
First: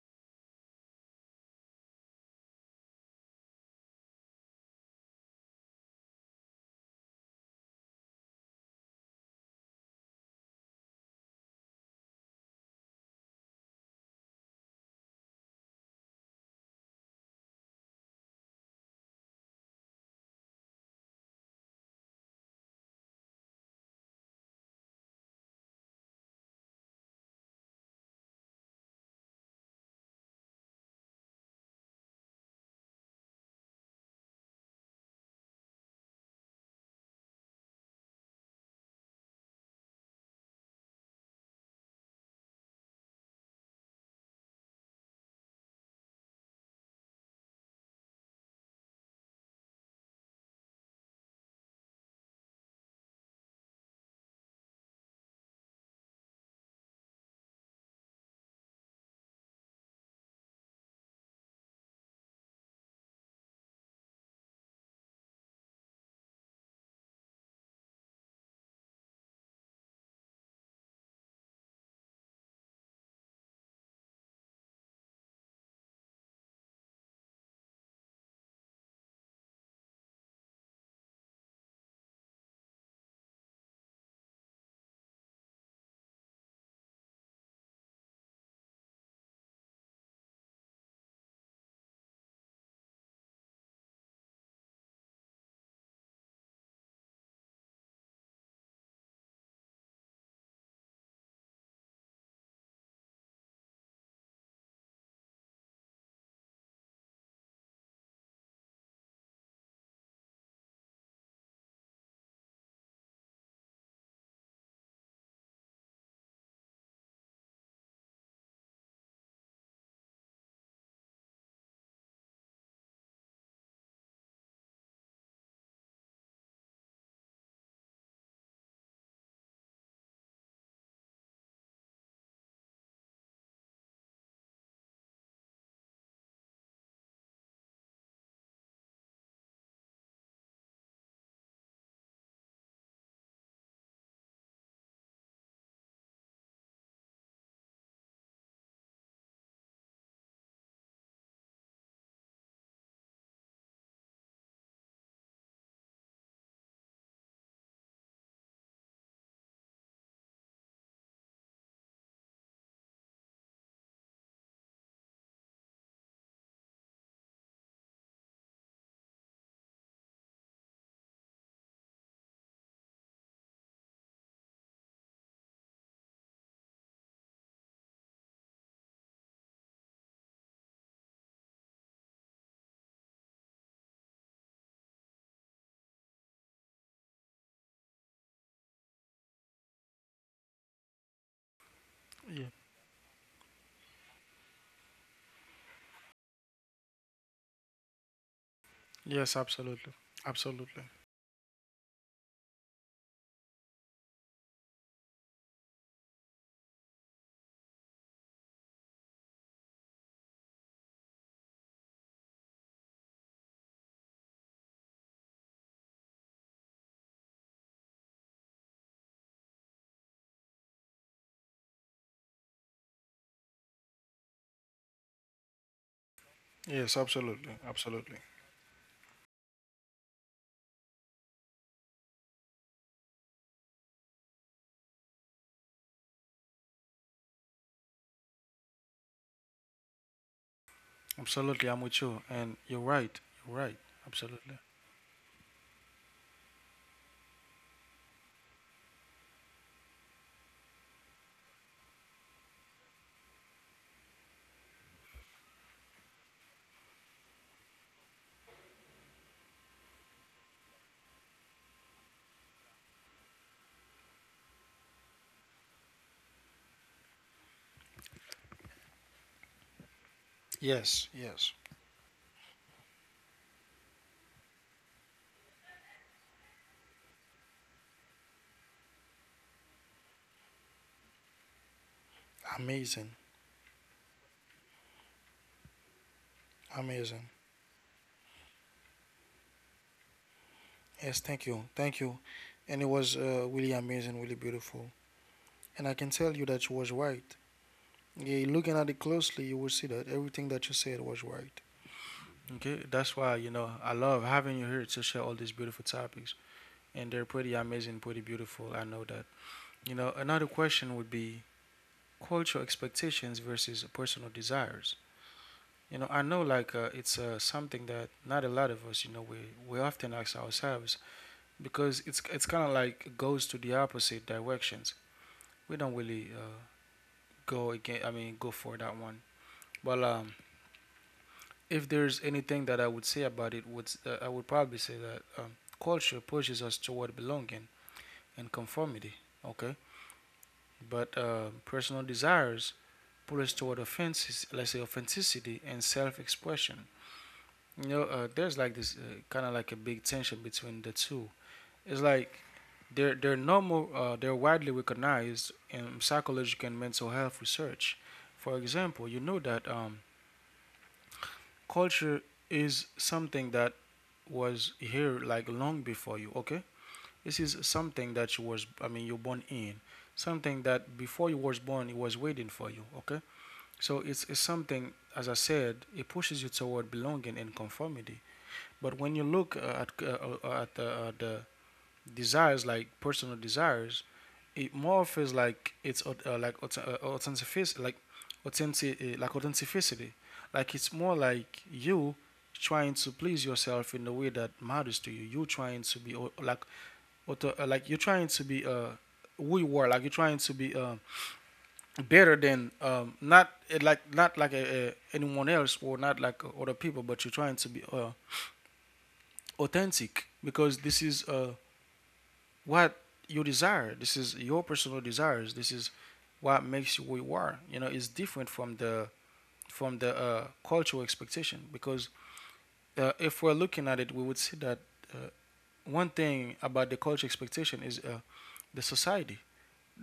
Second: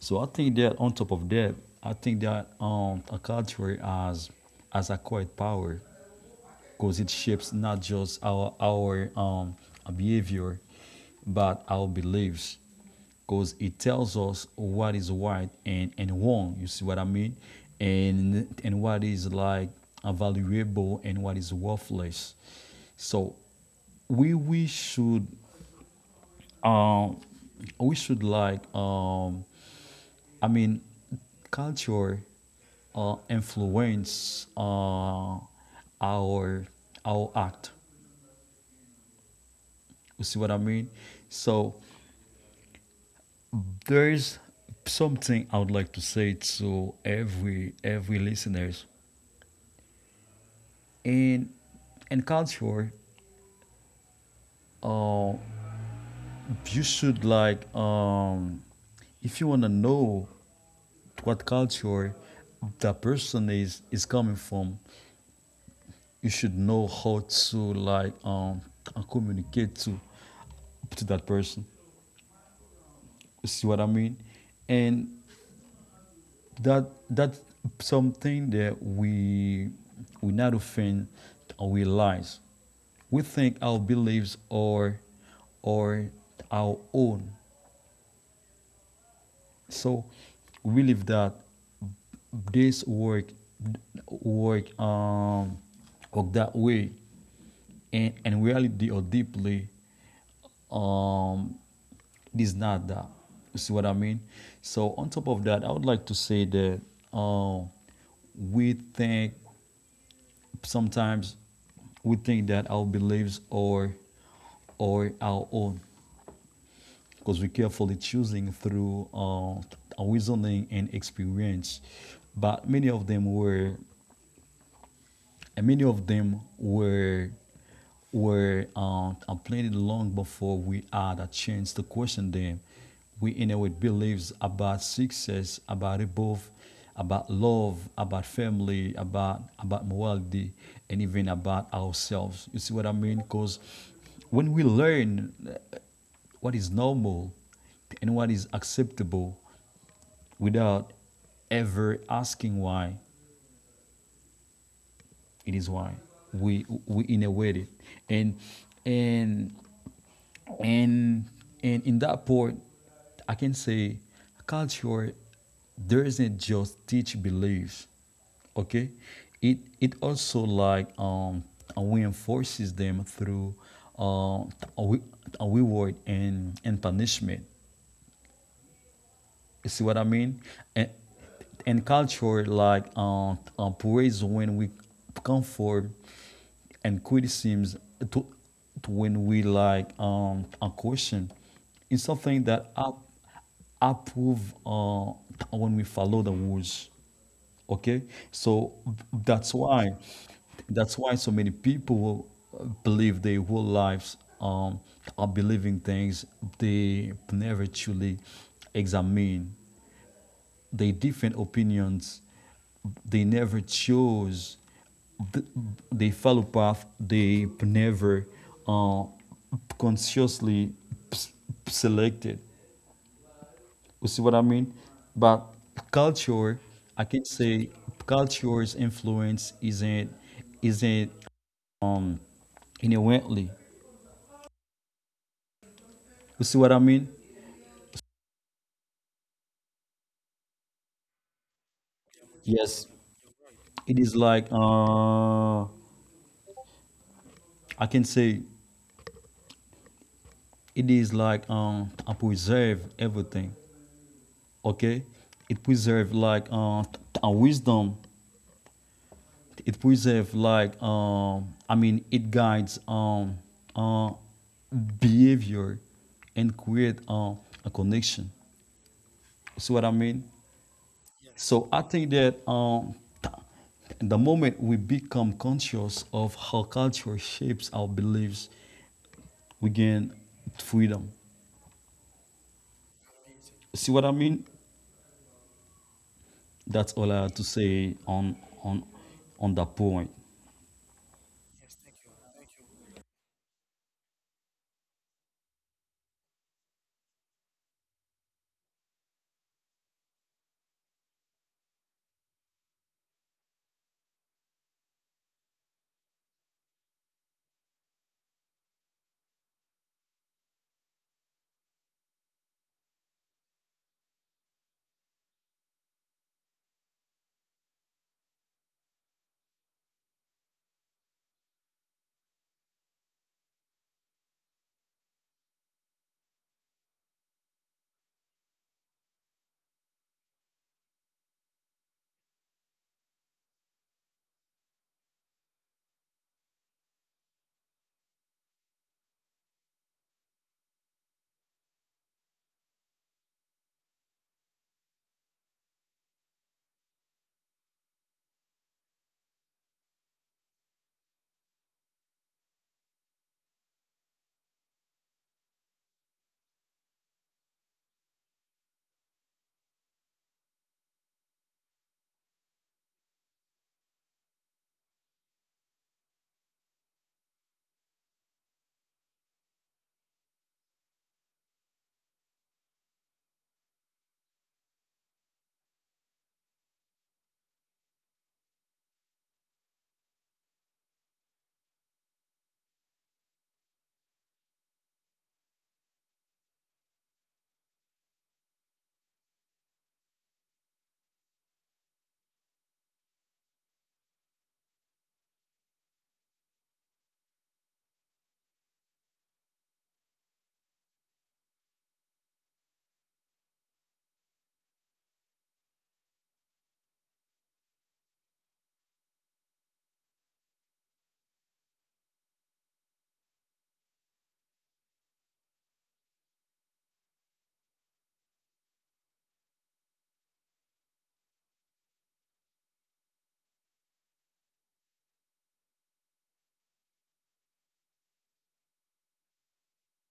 S2: So I think that on top of that, I think that um, a culture has has acquired power because it shapes not just our our um, behavior, but our beliefs. Because it tells us what is right and and wrong. You see what I mean? And and what is like valuable and what is worthless. So we we should um we should like um I mean, culture uh, influence uh, our our act. You see what I mean? So there is something I would like to say to every every listeners in in culture. Uh, you should like um, if you wanna know what culture that person is is coming from, you should know how to like um communicate to to that person. You see what I mean? And that that's something that we we not often realize. We lies. We think our beliefs are are our own. So we believe that this work work um work that way, and and reality or deeply um it is not that. You see what I mean? So on top of that, I would like to say that um we think sometimes we think that our beliefs are are our own because we're carefully choosing through uh, our reasoning and experience. But many of them were and many of them were were um, planted long before we had a chance to question them. We inherit beliefs about success, about above, about love, about family, about about morality, and even about ourselves. You see what I mean? Because when we learn what is normal and what is acceptable without ever asking why, it is why we we innovated, and and and and in that part, I can say culture does isn't just teach beliefs, okay? It it also like um reinforces them through uh, reward and and punishment. You see what I mean? And and culture like um, um praise when we conform, and criticisms to, to when we like um a question, is something
S1: Yeah.
S2: that up, approve uh when we follow the rules. Okay, so
S1: Yes,
S2: that's why
S1: absolutely. Absolutely.
S2: that's why so many people believe their whole lives um, are believing things they never truly examine, their different opinions they never chose, th- they follow path they never uh, consciously s- selected. You see what I mean? But culture,
S1: Yes,
S2: I can
S1: absolutely.
S2: say
S1: Absolutely.
S2: culture's influence isn't isn't inherently. You see what I mean?
S1: Absolutely, I'm with you. And you're
S2: Yes,
S1: right. You're right.
S2: it is like
S1: Absolutely.
S2: uh, I can say it is like um, I preserve everything. Okay, it preserve like uh, a wisdom. It preserve like um, I mean, it guides um uh, behavior and create uh, a connection. You see what I mean?
S1: Yes, yes.
S2: So I think that um, the moment we become conscious of how culture shapes our beliefs, we gain freedom.
S1: Amazing.
S2: See what I mean? That's all I
S1: Amazing.
S2: have to say on on on that point.
S1: Yes, thank you. Thank you. And it was uh, really amazing, really beautiful. And I can tell you that you was right. Yeah, looking at it closely, you will see that everything that you said was right. Okay, that's why, you know, I love having you here to share all these beautiful topics. And they're pretty amazing, pretty beautiful. I know that. You know, another question would be cultural expectations versus personal desires. You know, I know like uh, it's uh, something that not a lot of us, you know, we, we often ask ourselves, because it's it's kind of like goes to the opposite directions. We don't really uh, go again. I mean, go for that one. Well, um, if there's anything that I would say about it, would uh, I would probably say that um, culture pushes us toward belonging and conformity. Okay, but uh, personal desires pulls toward offenses, let's say authenticity and self-expression. You know, uh, there's like this uh, kind of like a big tension between the two. It's like they're they're normal, uh, they're widely recognized in psychological and mental health research. For example, you know that um, culture is something that was here like long before you. Okay, this is something that you was, I mean, you're born in, something that before you was born, it was waiting for you. Okay. So it's, it's something, as I said, it pushes you toward belonging and conformity. But when you look uh, at uh, uh, at the, uh, the desires, like personal desires, it more feels like it's uh, like aut- uh, authentic, like authentic, uh, like authenticity. Like it's more like you trying to please yourself in the way that matters to you. You trying to be au- like auto, uh, like you're trying to be uh, who you are. Like you're trying to be um better than um, not eh, like not like a, a, anyone else, or not like uh, other people, but you're trying to be uh, authentic, because this is uh, what you desire. This is your personal desires. This is what makes you who you are. You know, it's different from the, from the uh, cultural expectation, because uh, if we're looking at it, we would see that uh, one thing about the cultural expectation is uh, the society.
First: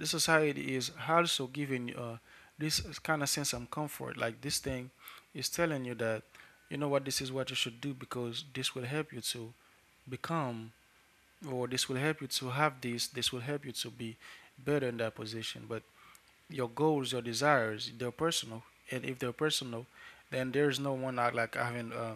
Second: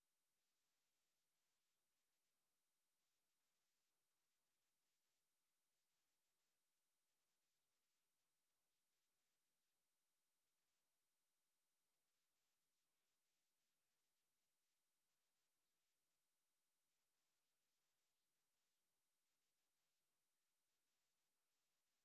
S1: The society is also giving uh, this kind of sense of comfort. Like this thing is telling you that, you know what, this is what you should do, because this will help you to become, or this will help you to have this, this will help you to be better in that position. But your goals, your desires, they're personal. And if they're personal, then there's no one out like having uh,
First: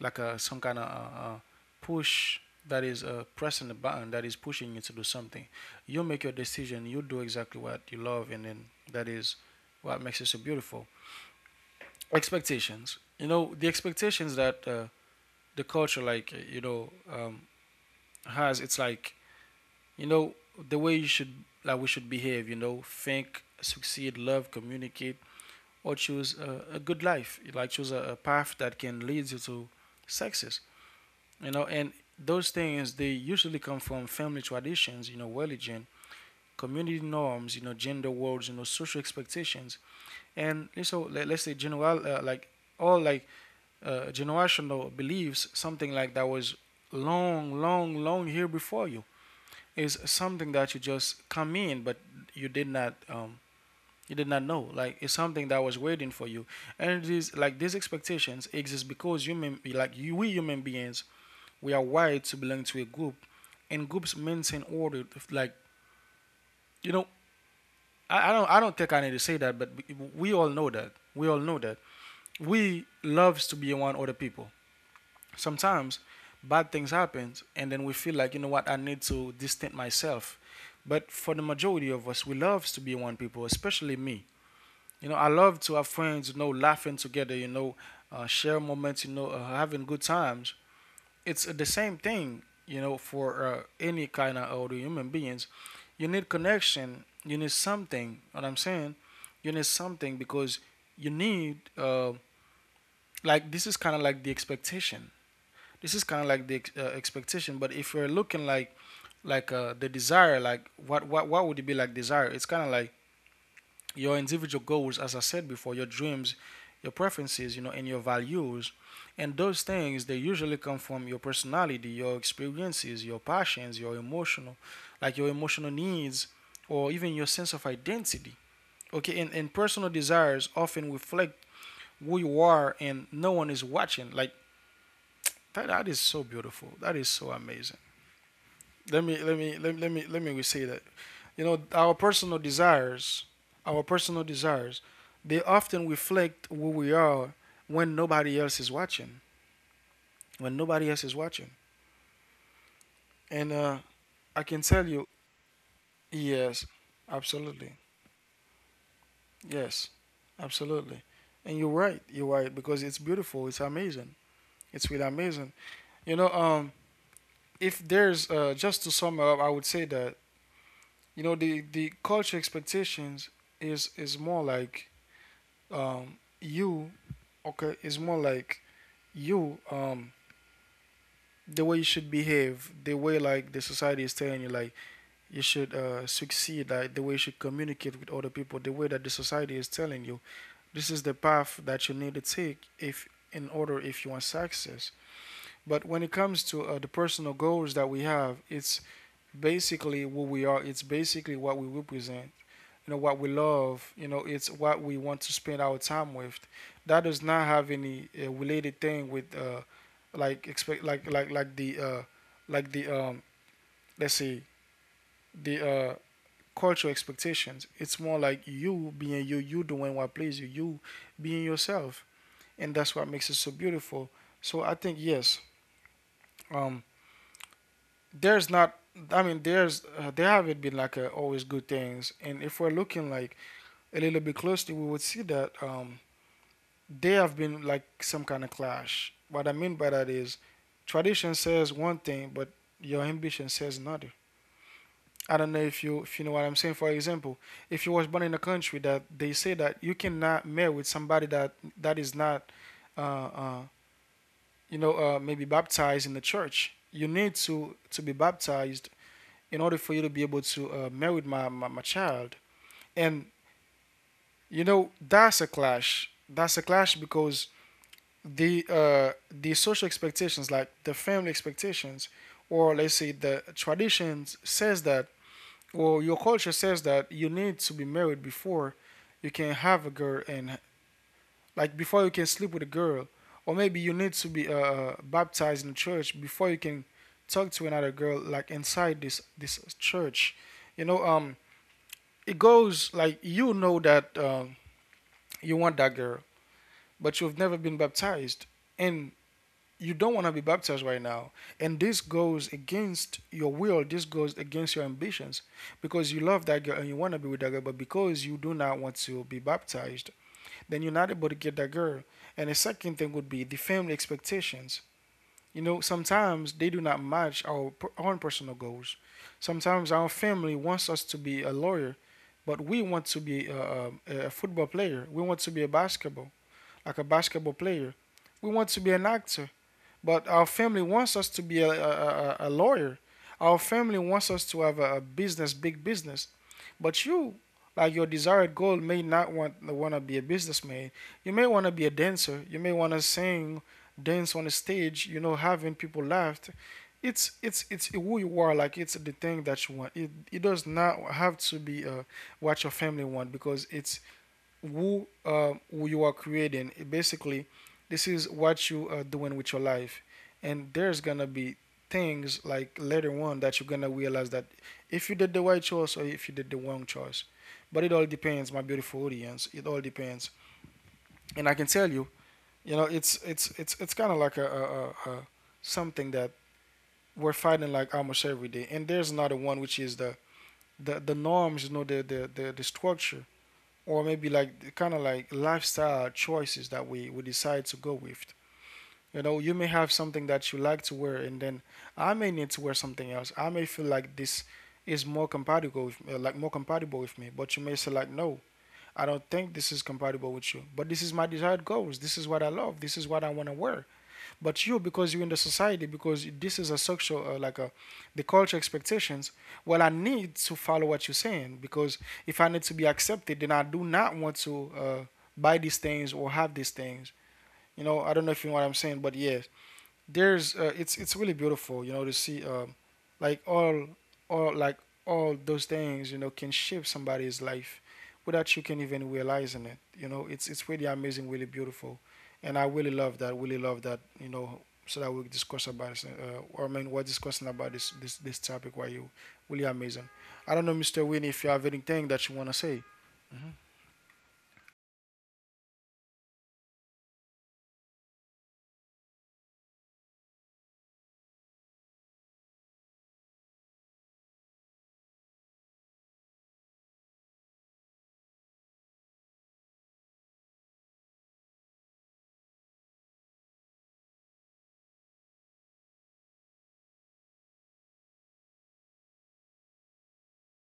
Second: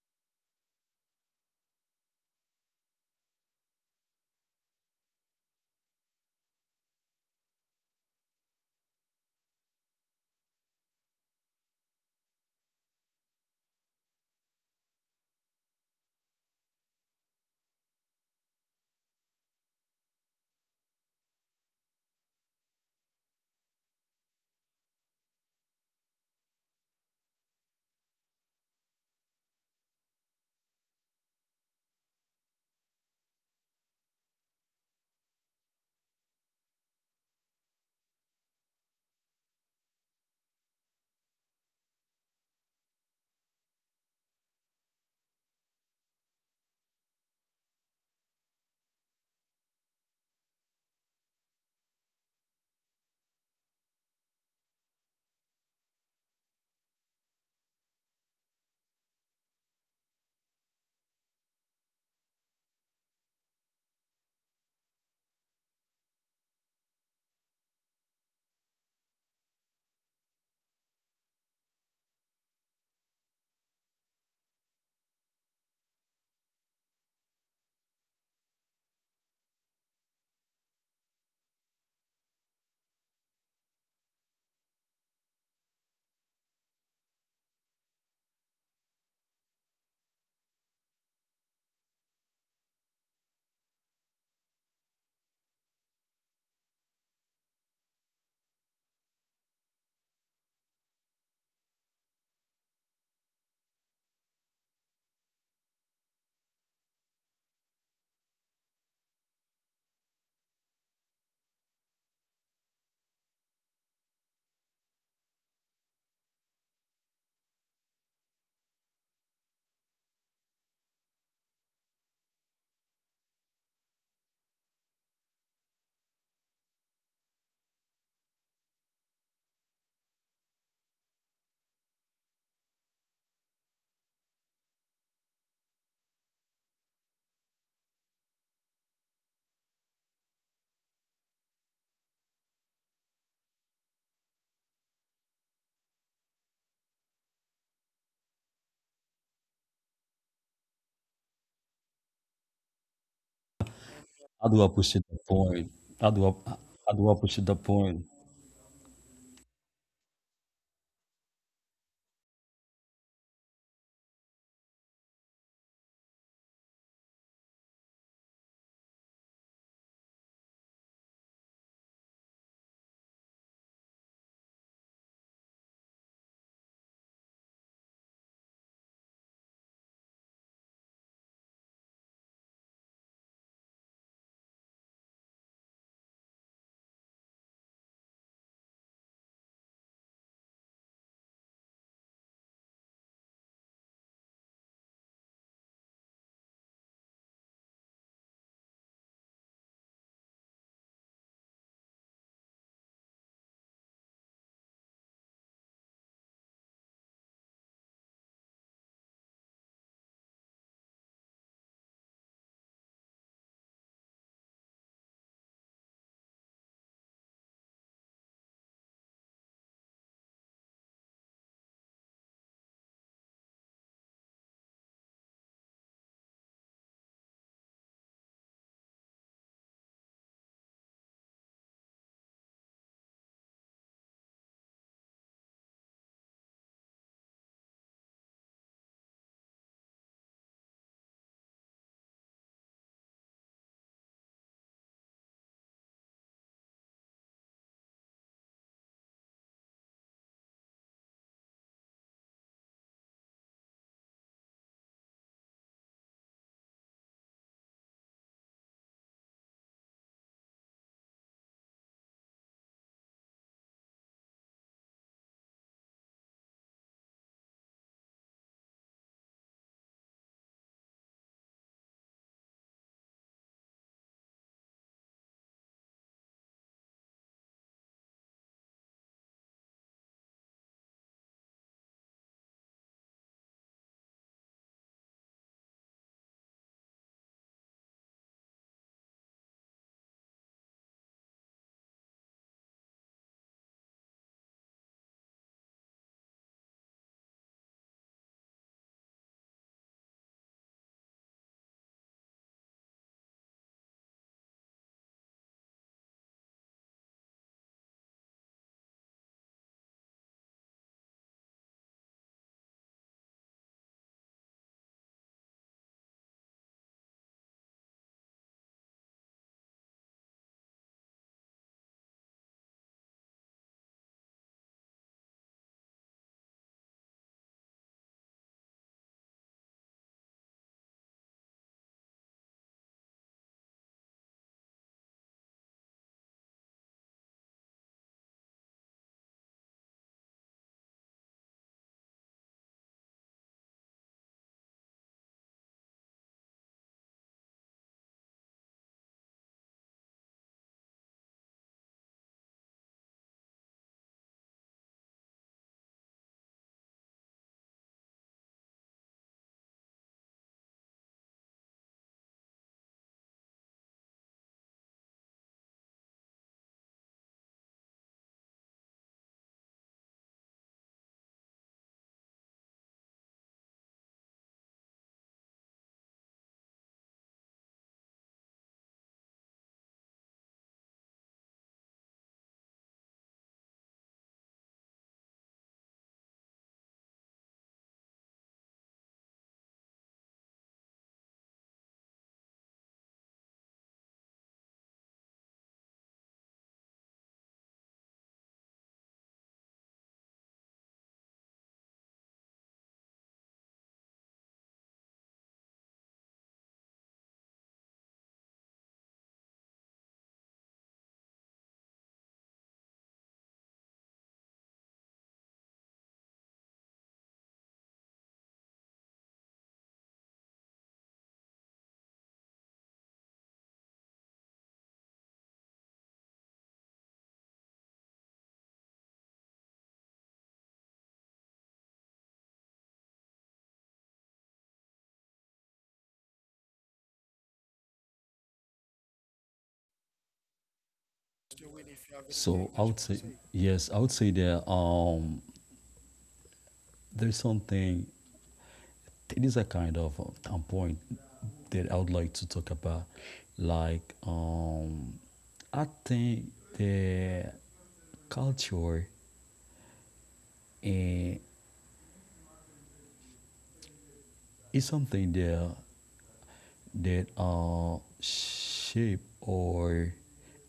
S1: like a some kind of uh, uh, push that is uh, pressing the button that is pushing you to do something. You make your decision. You do exactly what you love, and then that is what makes it so beautiful. Expectations. You know the expectations that uh, the culture, like uh, you know, um, has. It's like you know the way you should, like we should behave. You know, think, succeed, love, communicate, or choose a, a good life. Like choose a, a path that can lead you to success. You know, and those things they usually come from family traditions, you know, religion, community norms, you know, gender roles, you know, social expectations, and so let, us say general uh, like all like uh, generational beliefs, something like that was long, long, long here before you, is something that you just come in, but you did not um, you did not know. Like it's something that was waiting for you, and it is like these expectations exist because human like you, we human beings, we are wired to belong to a group, and groups maintain order. Like, you know, I, I don't I don't think I need to say that, but we all know that. We all know that we loves to be around other people. Sometimes bad things happen, and then we feel like, you know what, I need to distance myself. But for the majority of us, we loves to be around people, especially me. You know, I love to have friends. You know, laughing together. You know, uh, share moments. You know, uh, having good times. It's the same thing, you know, for uh, any kind of other human beings. You need connection. You need something. What I'm saying, you need something because you need uh, like this is kind of like the expectation. This is kind of like the uh, expectation. But if you're looking like like uh, the desire, like what what what would it be like, desire, it's kind of like your individual goals, as I said before, your dreams, your preferences, you know, and your values. And those things, they usually come from your personality, your experiences, your passions, your emotional, like your emotional needs, or even your sense of identity. Okay, and, and personal desires often reflect who you are and no one is watching. Like that, that is so beautiful. That is so amazing. Let me let me let me let me let me say that. You know, our personal desires, our personal desires, they often reflect who we are when nobody else is watching. When nobody else is watching. And uh,
S2: I
S1: I
S2: do
S1: can tell
S2: appreciate the
S1: you,
S2: point. I do ap-
S1: yes,
S2: I do appreciate the
S1: absolutely.
S2: point.
S1: Yes, absolutely. And you're right. You're right, because it's beautiful. It's amazing. It's really amazing. You know, um, if there's uh, just to sum up, I would say that, you know, the the culture expectations is is more like um, you, okay, is more like you um the way you should behave, the way like the society is telling you, like you should uh, succeed, like the way you should communicate with other people, the way that the society is telling you this is the path that you need to take if, in order, if you want success. But when it comes to uh, the personal goals that we have, it's basically what we are. It's basically what we represent, you know, what we love. You know, it's what we want to spend our time with. That does not have any uh, related thing with uh, like expect like like like the uh, like the um let's say the uh cultural expectations. It's more like you being you, you doing what pleases you, you being yourself, and that's what makes it so beautiful. So I think, yes, um there's not, I mean, there's uh, there haven't been like uh always good things, and if we're looking like a little bit closely, we would see that um they have been like some kind of clash. What I mean by that is tradition says one thing, but your ambition says another. I don't know if you, if you know what I'm saying. For example, if you was born in a country that they say that you cannot marry with somebody that that is not, uh, uh, you know, uh, maybe baptized in the church, you need to to be baptized in order for you to be able to uh, marry my, my my child. And you know, that's a clash. That's a clash because the uh, the social expectations, like the family expectations, or let's say the traditions says that, or your culture says that you need to be married before you can have a girl, and like before you can sleep with a girl, or maybe you need to be uh, uh, baptized in the church before you can talk to another girl like inside this this church. You know, um, it goes like, you know that, um, you want that girl, but you've never been baptized, and you don't want to be baptized right now, and this goes against your will. This goes against your ambitions, because you love that girl and you want to be with that girl, but because you do not want to be baptized, then you're not able to get that girl. And the second thing would be the family expectations. You know, sometimes they do not match our per- own personal goals. Sometimes our family wants us to be a lawyer, but we want to be a, a, a football player. We want to be a basketball, like a basketball player. We want to be an actor, but our family wants us to be a, a, a- lawyer. Our family wants us to have a, a business, big business. But you, like your desired goal, may not want want to be a businessman. You may want to be a dancer. You may want to sing, dance on a stage, you know, having people laugh. It's it's it's who you are. Like it's the thing that you want. It it does not have to be uh, what your family want, because it's who, uh, who you are creating. It, basically, this is what you are doing with your life, and there's gonna be things like later on that you're gonna realize that if you did the right choice or if you did the wrong choice. But it all depends, my beautiful audience. It all depends, and I can tell you, you know, it's it's it's it's kind of like a, a, a, a something that we're fighting like almost every day. And there's another one, which is the the, the norms, you know, the, the, the, the structure, or maybe like kind of like lifestyle choices that we we decide to go with. You know, you may have something that you like to wear, and then I may need to wear something else. I may feel like this is more compatible with uh, like more compatible with me, but you may say like, no, I don't think this is compatible with you. But this is my desired goals. This is what I love. This is what I want to wear. But you, because you're in the society, because this is a social, uh, like a, the culture expectations. Well, I need to follow what you're saying, because if I need to be accepted, then I do not want to uh, buy these things or have these things. You know, I don't know if you know what I'm saying, but yeah, there's uh, it's it's really beautiful, you know, to see um like all all like all those things, you know, can shape somebody's life without you can even realizing it. You know, it's it's really amazing, really beautiful, and I really love that, really love that, you know, so that we discuss about this, uh, or I mean we're discussing about this this this topic. Why you, really amazing. I don't know, Mr. Winnie, if you have anything
S2: Really,
S1: that you want
S2: so
S1: to
S2: I
S1: say.
S2: would, well, say yes. I would say that um, there's something. It is a kind of um, point that I would like to talk about. Like, um, I think the culture eh, is something that. that uh, shape or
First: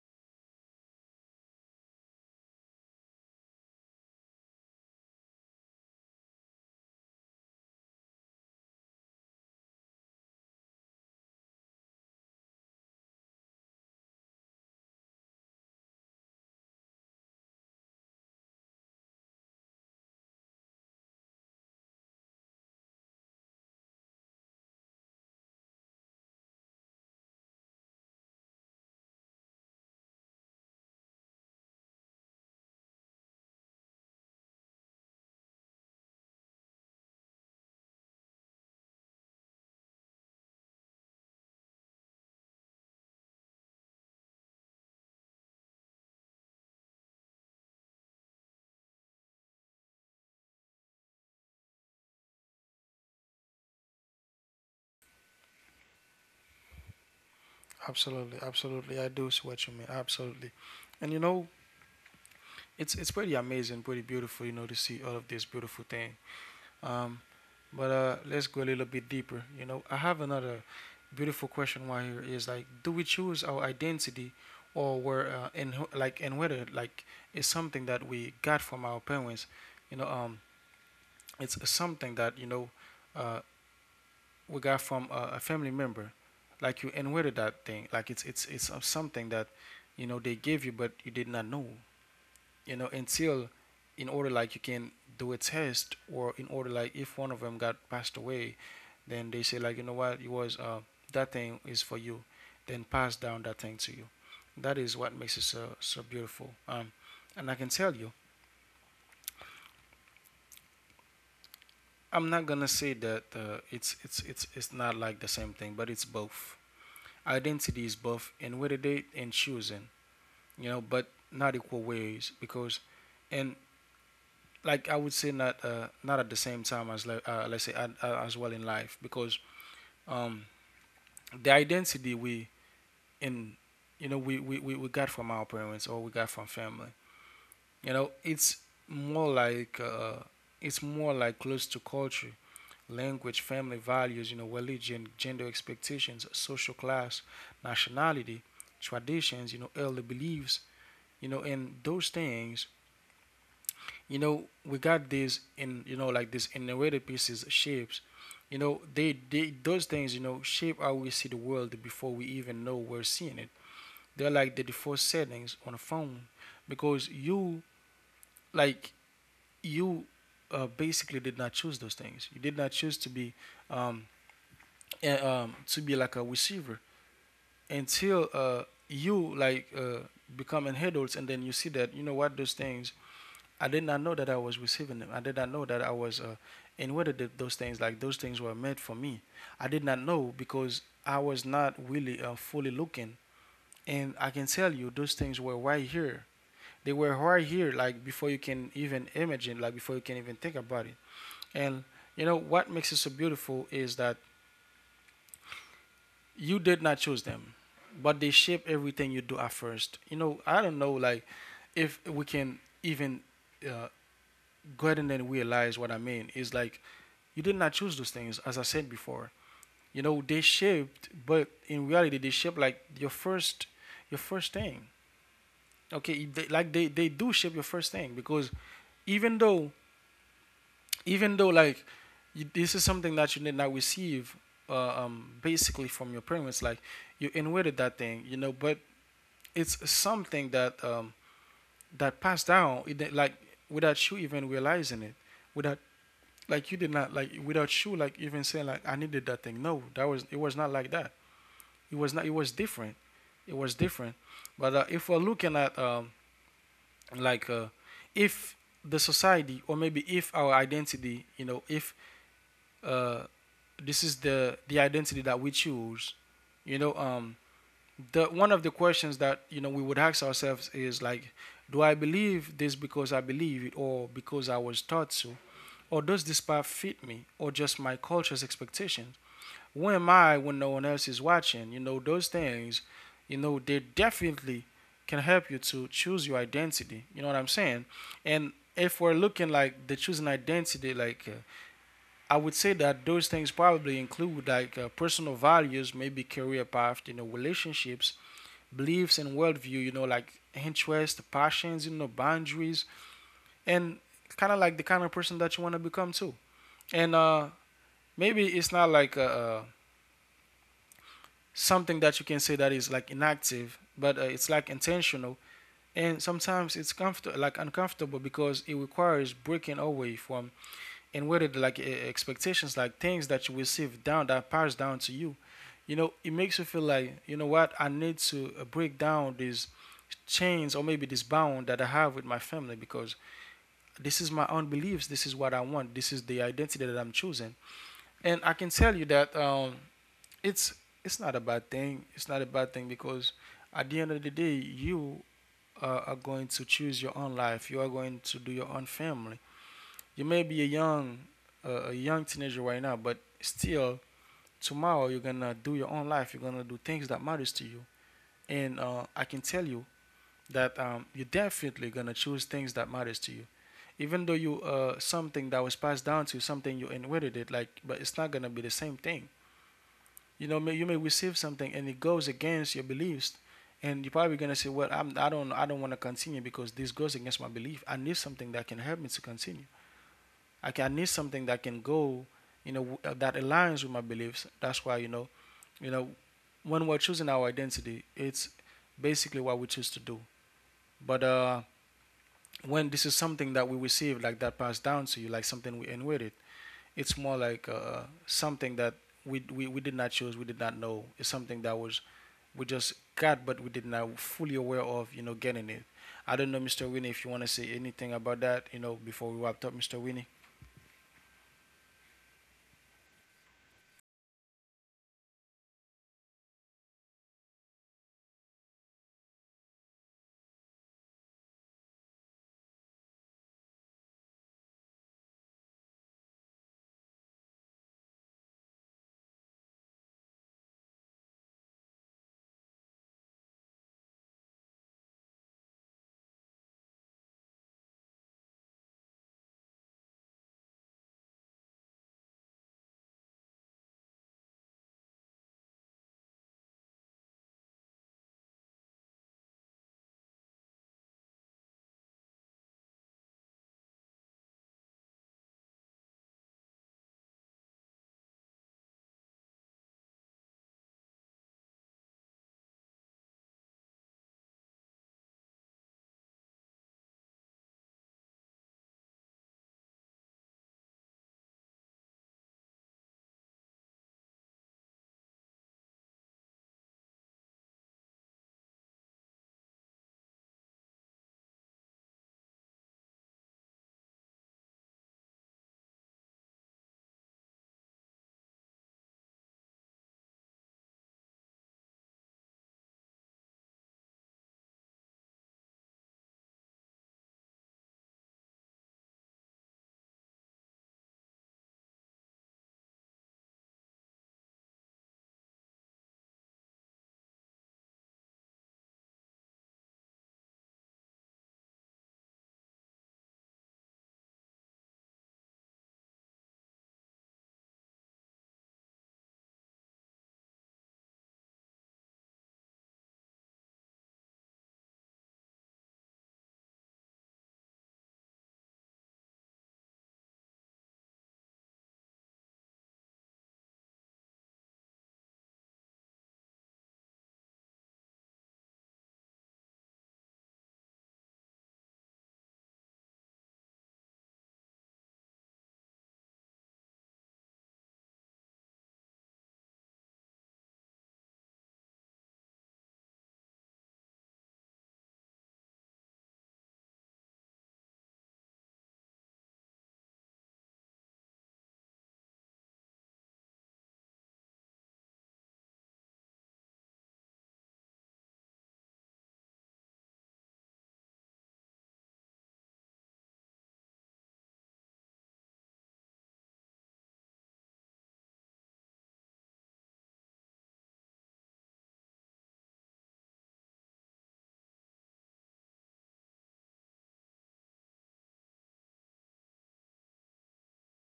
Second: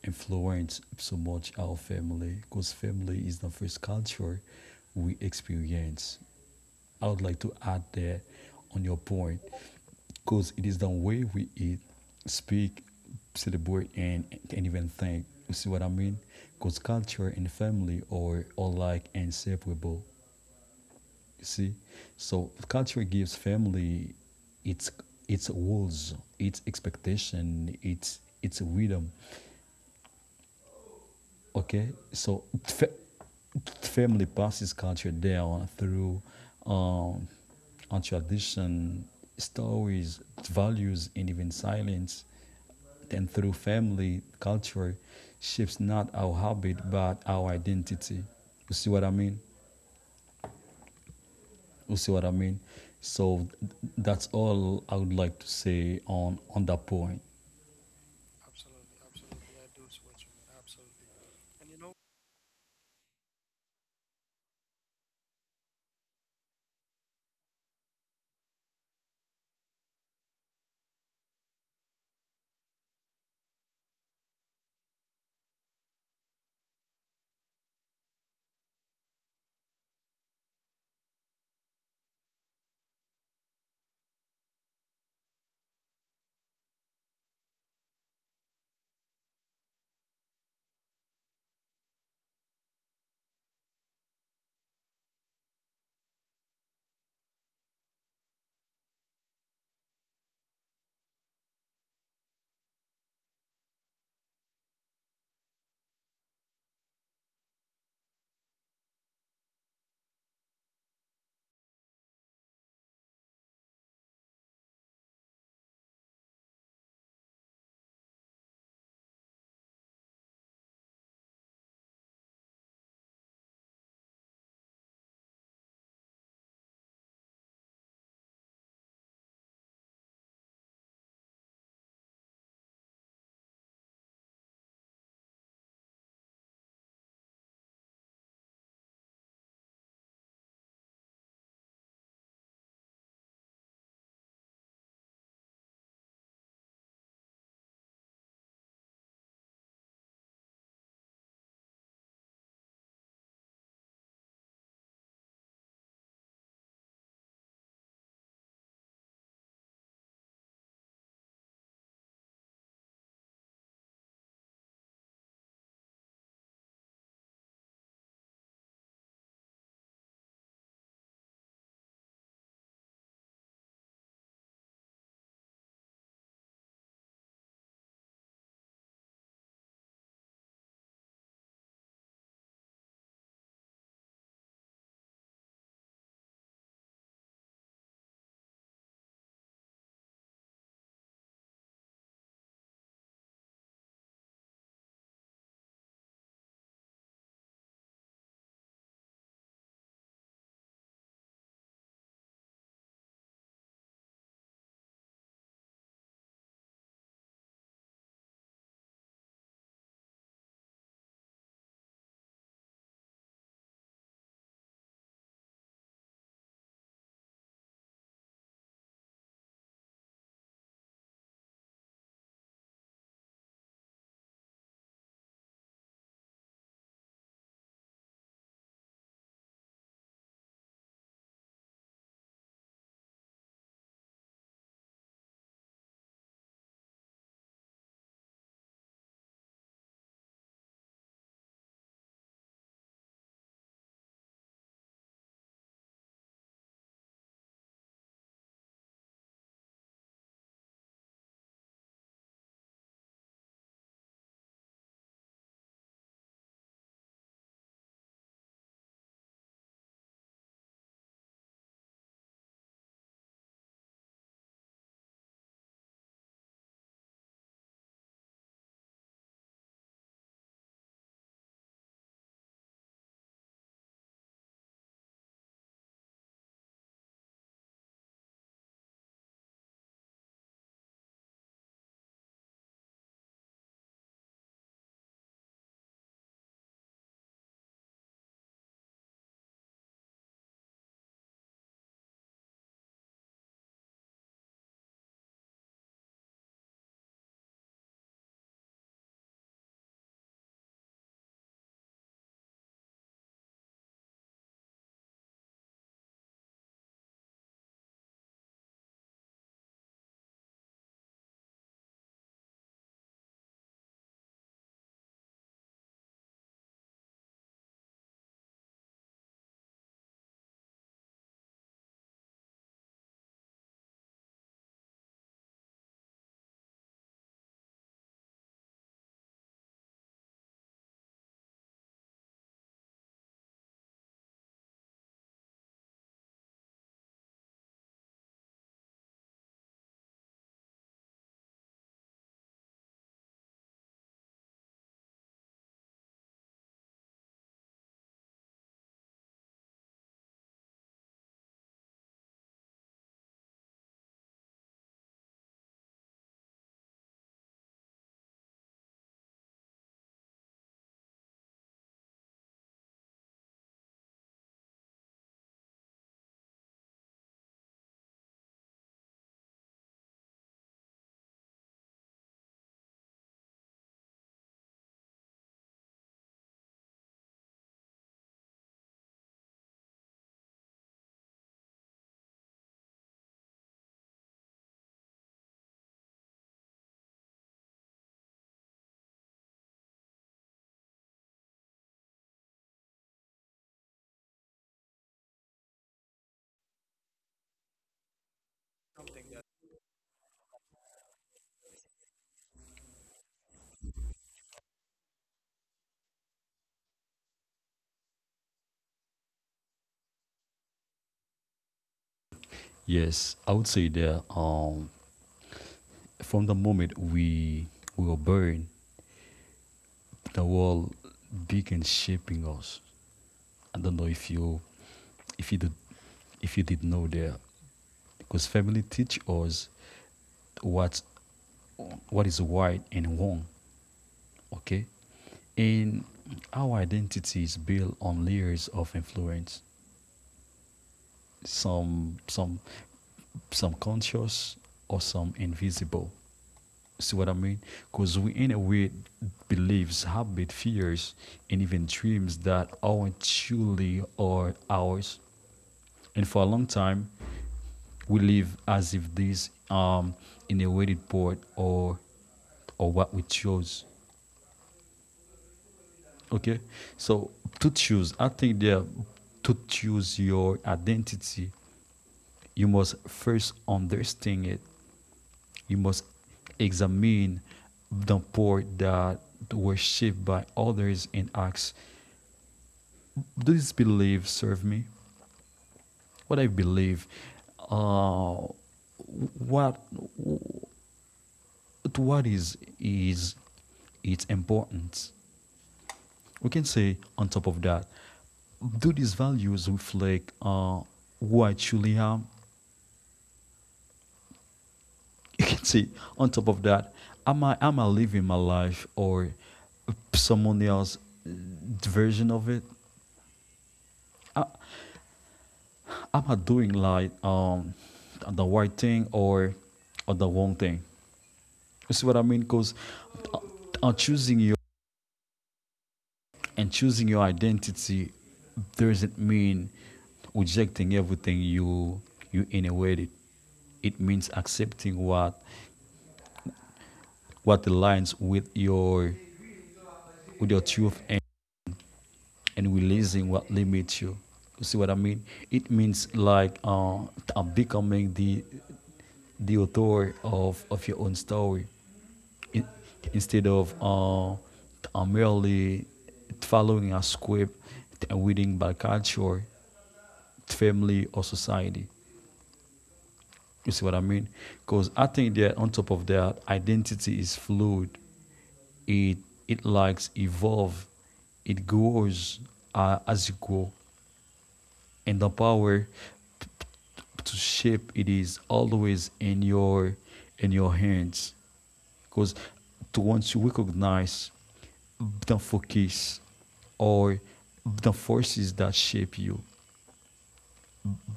S2: influence so much our family, because family is the first culture we experience. I would like to add that on your point, because it is the way we eat, speak, celebrate, and, and even think. You see what I mean? Because culture and family are, are like inseparable. You see, so culture gives family its its rules, its expectation, its its rhythm. Okay, so fa- family passes culture down through um, on tradition, stories, values, and even silence. Then through family, culture shapes not our habit but our identity. You see what I mean? You see what I mean? So that's all I would like to say on on that point.
S1: Absolutely, absolutely, I do see what you mean, absolutely. And you know, It's it's pretty amazing, pretty beautiful, you know, to see all of this beautiful thing. Um, but uh, let's go a little bit deeper. You know, I have another beautiful question. Why here is, like, do we choose our identity, or were, uh, and who-, like, and whether like is something that we got from our parents? You know, um, it's something that you know, uh, we got from a, a family member, like you inherited that thing. Like it's it's it's uh, something that you know they gave you, but you did not know, you know, until, in order like you can do a test, or in order like if one of them got passed away, then they say like, you know what, it was uh, that thing is for you, then pass down that thing to you. That is what makes it so so beautiful. um and I can tell you, I'm not gonna say that uh, it's it's it's it's not like the same thing, but it's both. Identity is both and with a date and choosing, you know, but not equal ways. Because and, like, I would say not uh, not at the same time as like uh, let's say uh, uh, as well in life. Because um, the identity we in, you know, we, we, we we got from our parents, or we got from family. You know, it's more like uh, it's more like close to culture, language, family values, you know, religion, gender expectations, social class, nationality, traditions, you know, early beliefs. You know, and those things, you know, we got these in, you know, like these innovative pieces, shapes, you know, they, they those things, you know, shape how we see the world before we even know we're seeing it. They're like the default settings on a phone, because you, like, you uh, basically did not choose those things. You did not choose to be um, a- um to be like a receiver until uh you like uh becoming adults. And then you see that, you know what, those things, I did not know that I was receiving them. I did not know that I was, uh, and whether those things, like those things were meant for me. I did not know, because I was not really uh, fully looking. And I can tell you, those things were right here. They were right here, like before you can even imagine, like before you can even think about it. And you know what makes it so beautiful is that you did not choose them, but they shape everything you do at first. You know, I don't know, like if we can even uh, go ahead and then realize what I mean. Is like You did not choose those things, as I said before. You know, they shaped, but in reality, they shape like your first, your first thing. Okay, they, like they, they do shape your first thing because even though, even though like, you, this is something that you did not receive, uh, um, basically from your parents. Like, you inherited that thing, you know, but it's something that um, that passed down, it, like without you even realizing it, without like you did not like without you like even saying like I needed that thing. No, that was it was not like that. It was not. It was different. It was different. But uh, if we're looking at um, like uh, if the society or maybe if our identity, you know, if uh, this is the the identity that we choose, you know, um, the one of the questions that you know we would ask ourselves is like, do I believe this because I believe it or because I was taught to? Or does this path fit me or just my culture's expectations? Who am I when no one else is watching? You know, those things, you know, they definitely can help you to choose your identity. You know what I'm saying? And if we're looking like the choosing identity, like uh, I would say that those things probably include like uh, personal values, maybe career path, you know, relationships, beliefs and worldview, you know, like interests, passions, you know, boundaries, and kind of like the kind of person that you want to become too. And uh, maybe it's not like a, uh, something that you can say that is like inactive, but uh, it's like intentional. And sometimes it's comfort like uncomfortable because it requires breaking away from and whether like e- expectations, like things that you receive down that pass down to you. You know, it makes you feel like you know what I need to uh, break down these chains or maybe this bound that I have with my family because this is my own beliefs. This is what I want. This is the identity that I'm choosing. And I can tell you that um, it's it's not a bad thing. It's not a bad thing because at the end of the day, you uh, are going to choose your own life. You are going to do your own family. You may be a young uh, a young teenager right now, but still tomorrow you're gonna do your own life. You're gonna do things that matters to you. And uh, I can tell you that um, you're definitely gonna choose things that matters to you, even though you uh, something that was passed down to you, something you inherited. Like, but it's not gonna be the same thing. You know, you may receive something and it goes against your beliefs, and you're probably gonna say, "Well, I'm, I don't, I don't want to continue because this goes against my belief. I need something that can help me to continue. I, can, I need something that can go, you know, uh, that aligns with my beliefs. That's why, you know, you know, when we're choosing our identity, it's basically what we choose to do. But uh, when this is something that we receive, like that passed down to you, like something we inherited, it's more like uh, something that we, we we did not choose, we did not know. It's something that was we just got, but we did not fully aware of, you know, getting it. I don't know, mister Winnie, if you want to say anything about that, you know, before we wrapped up, mister Winnie.
S2: Yes, I would say that um, from the moment we we were born, the world began shaping us. I don't know if you if you did if you did know that, because family teach us what what is right and wrong. Okay, and our identity is built on layers of influence. Some some some conscious or some invisible. See what I mean? Because we, in a way, believes, habit, fears, and even dreams that aren't truly are ours. And for a long time, we live as if these um in a weighted board or or what we chose. Okay, so to choose, I think there to choose your identity, you must first understand it. You must examine the poor that were shaped by others and ask, do these beliefs serve me? What I believe, uh, what what is is its importance? We can say on top of that, do these values reflect uh, who I truly am? You can see on top of that, am i am I living my life or someone else's version of it? Uh, am I doing like um the right thing or or the wrong thing? You see what I mean? Because on choosing your and choosing your identity doesn't mean rejecting everything you you inherited. It means accepting what what aligns with your with your truth and releasing what limits you. You see what I mean? It means like uh, uh, becoming the the author of, of your own story, in, instead of uh, uh, merely following a script and reading by culture, family, or society. You see what I mean? Because I think that on top of that, identity is fluid. It it likes evolve. It grows uh, as you grow, and the power to shape it is always in your in your hands, because to once you recognize the focus or the forces that shape you,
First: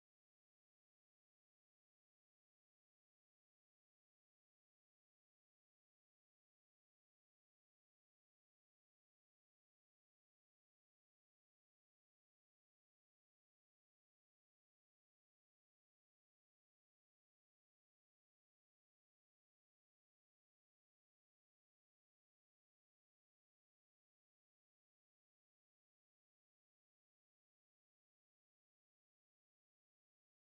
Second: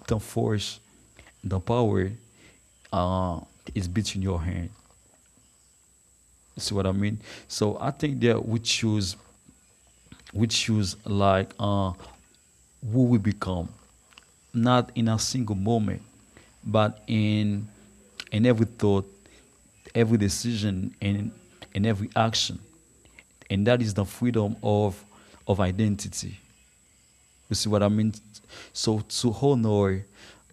S2: the force the power uh, is between your hand. See what I mean? So I think that we choose we choose like uh, who we become, not in a single moment, but in in every thought, every decision, and in every action. And that is the freedom of of identity. You see what I mean? So to honor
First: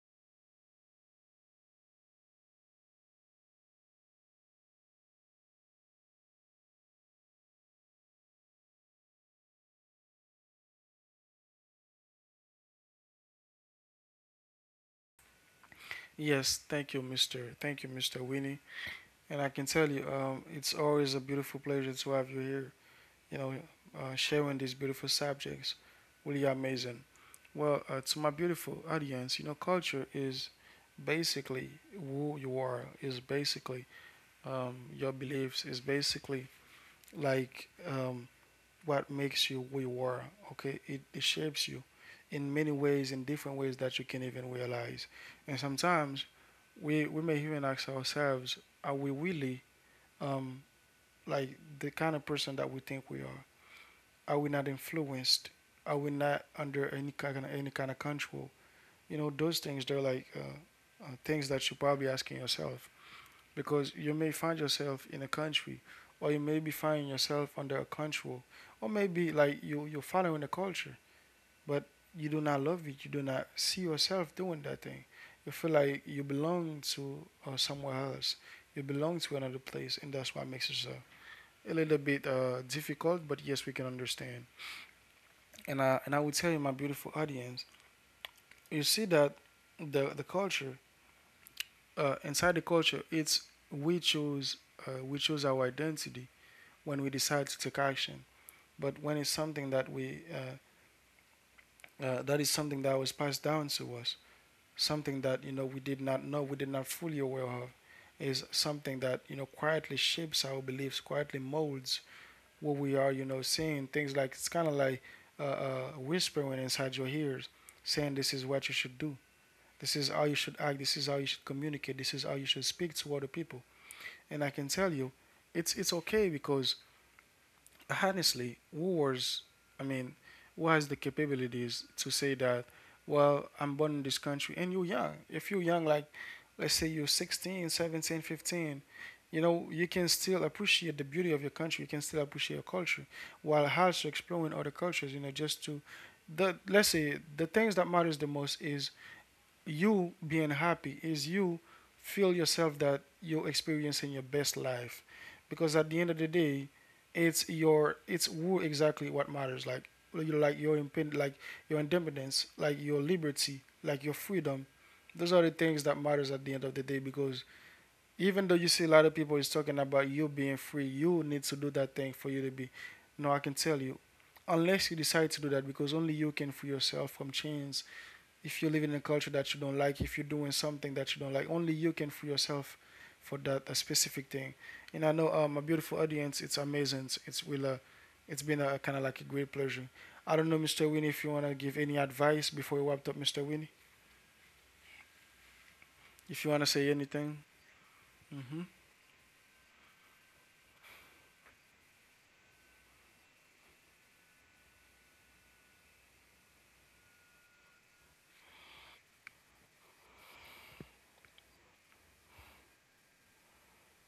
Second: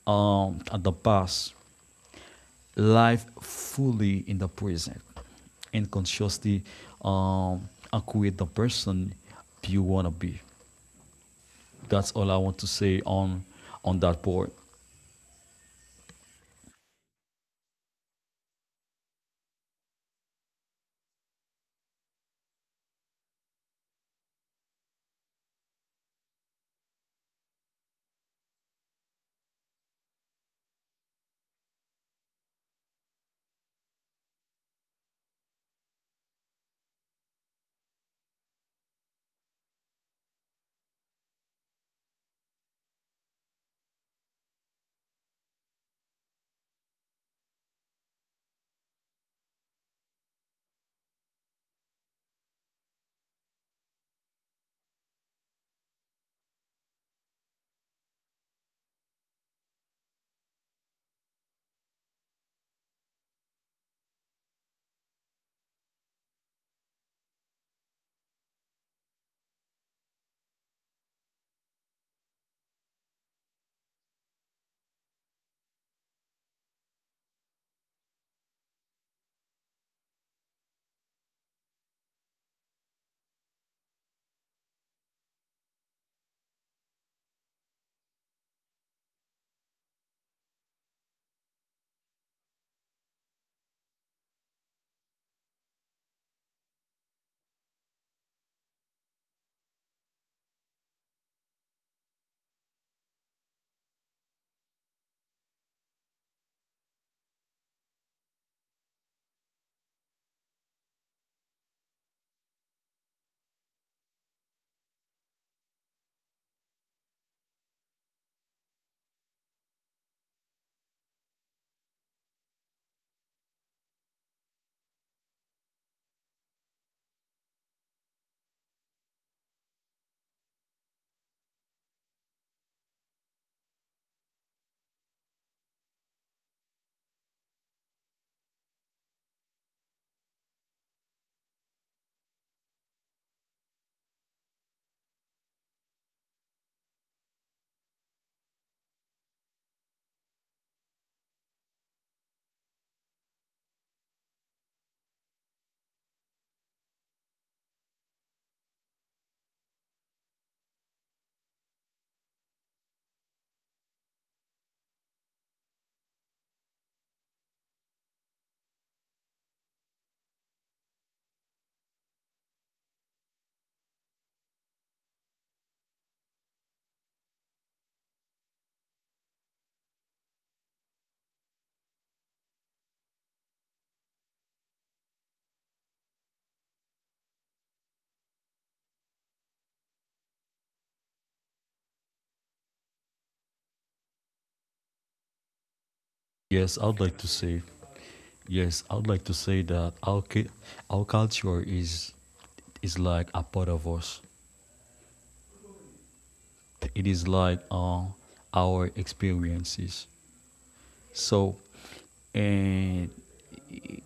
S2: um, the past, life fully in the present, and consciously um, create the person you want to be. That's all I want to say on on that board.
S1: Yes, thank you, mister Thank you, mister Winnie. And I can tell you, um, it's always a beautiful pleasure to have you here. You know, uh, sharing these beautiful subjects. Really amazing. Well, uh, to my beautiful audience, you know, culture is basically who you are, is basically um, your beliefs, is basically like um, what makes you who you are. Okay, it, it shapes you in many ways, in different ways that you can even realize. And sometimes we, we may even ask ourselves, are we really um, like the kind of person that we think we are? Are we not influenced? Are we not under any kind of, any kind of control? You know, those things they're like uh, uh, things that you're probably asking yourself because you may find yourself in a country, or you may be finding yourself under a control, or maybe like you you're following the culture, but you do not love it. You do not see yourself doing that thing. You feel like you belong to uh, somewhere else. You belong to another place, and that's what makes it uh, a little bit uh, difficult. But yes, we can understand and I and I would tell you, my beautiful audience, you see that the the culture uh, inside the culture, it's we choose uh, we choose our identity when we decide to take action. But when it's something that we uh, uh, that is something that was passed down to us, something that you know we did not know, we did not fully aware of, is something that you know quietly shapes our beliefs, quietly molds what we are, you know, seeing things like it's kind of like uh, uh, whispering inside your ears, saying this is what you should do. This is how you should act. This is how you should communicate. This is how you should speak to other people. And I can tell you, it's it's okay because honestly, who was, I mean, who has the capabilities to say that? Well, I'm born in this country, and you're young. If you're young, like let's say you're sixteen, seventeen, fifteen, you know, you can still appreciate the beauty of your country. You can still appreciate your culture while also exploring other cultures. You know, just to the let's say the things that matters the most is you being happy is you feel yourself that you're experiencing your best life because at the end of the day it's your it's who exactly what matters like you like your impen- like your independence like your liberty like your freedom, those are the things that matters at the end of the day because even though you see a lot of people is talking about you being free you need to do that thing for you to be no I can tell you unless you decide to do that because only you can free yourself from chains. If you live in a culture that you don't like, if you're doing something that you don't like, only you can free yourself for that a specific thing. And I know um, a beautiful audience. It's amazing. It's, will. Uh, it's been a kind of like a great pleasure. I don't know, mister Winnie, if you wanna give any advice before we wrap up, mister Winnie. If you wanna
S2: Yes,
S1: say
S2: I'd like to
S1: anything.
S2: say.
S1: Hmm.
S2: Yes, I would like to say that our cu- our culture is is like a part of us. It is like uh, our experiences. So and it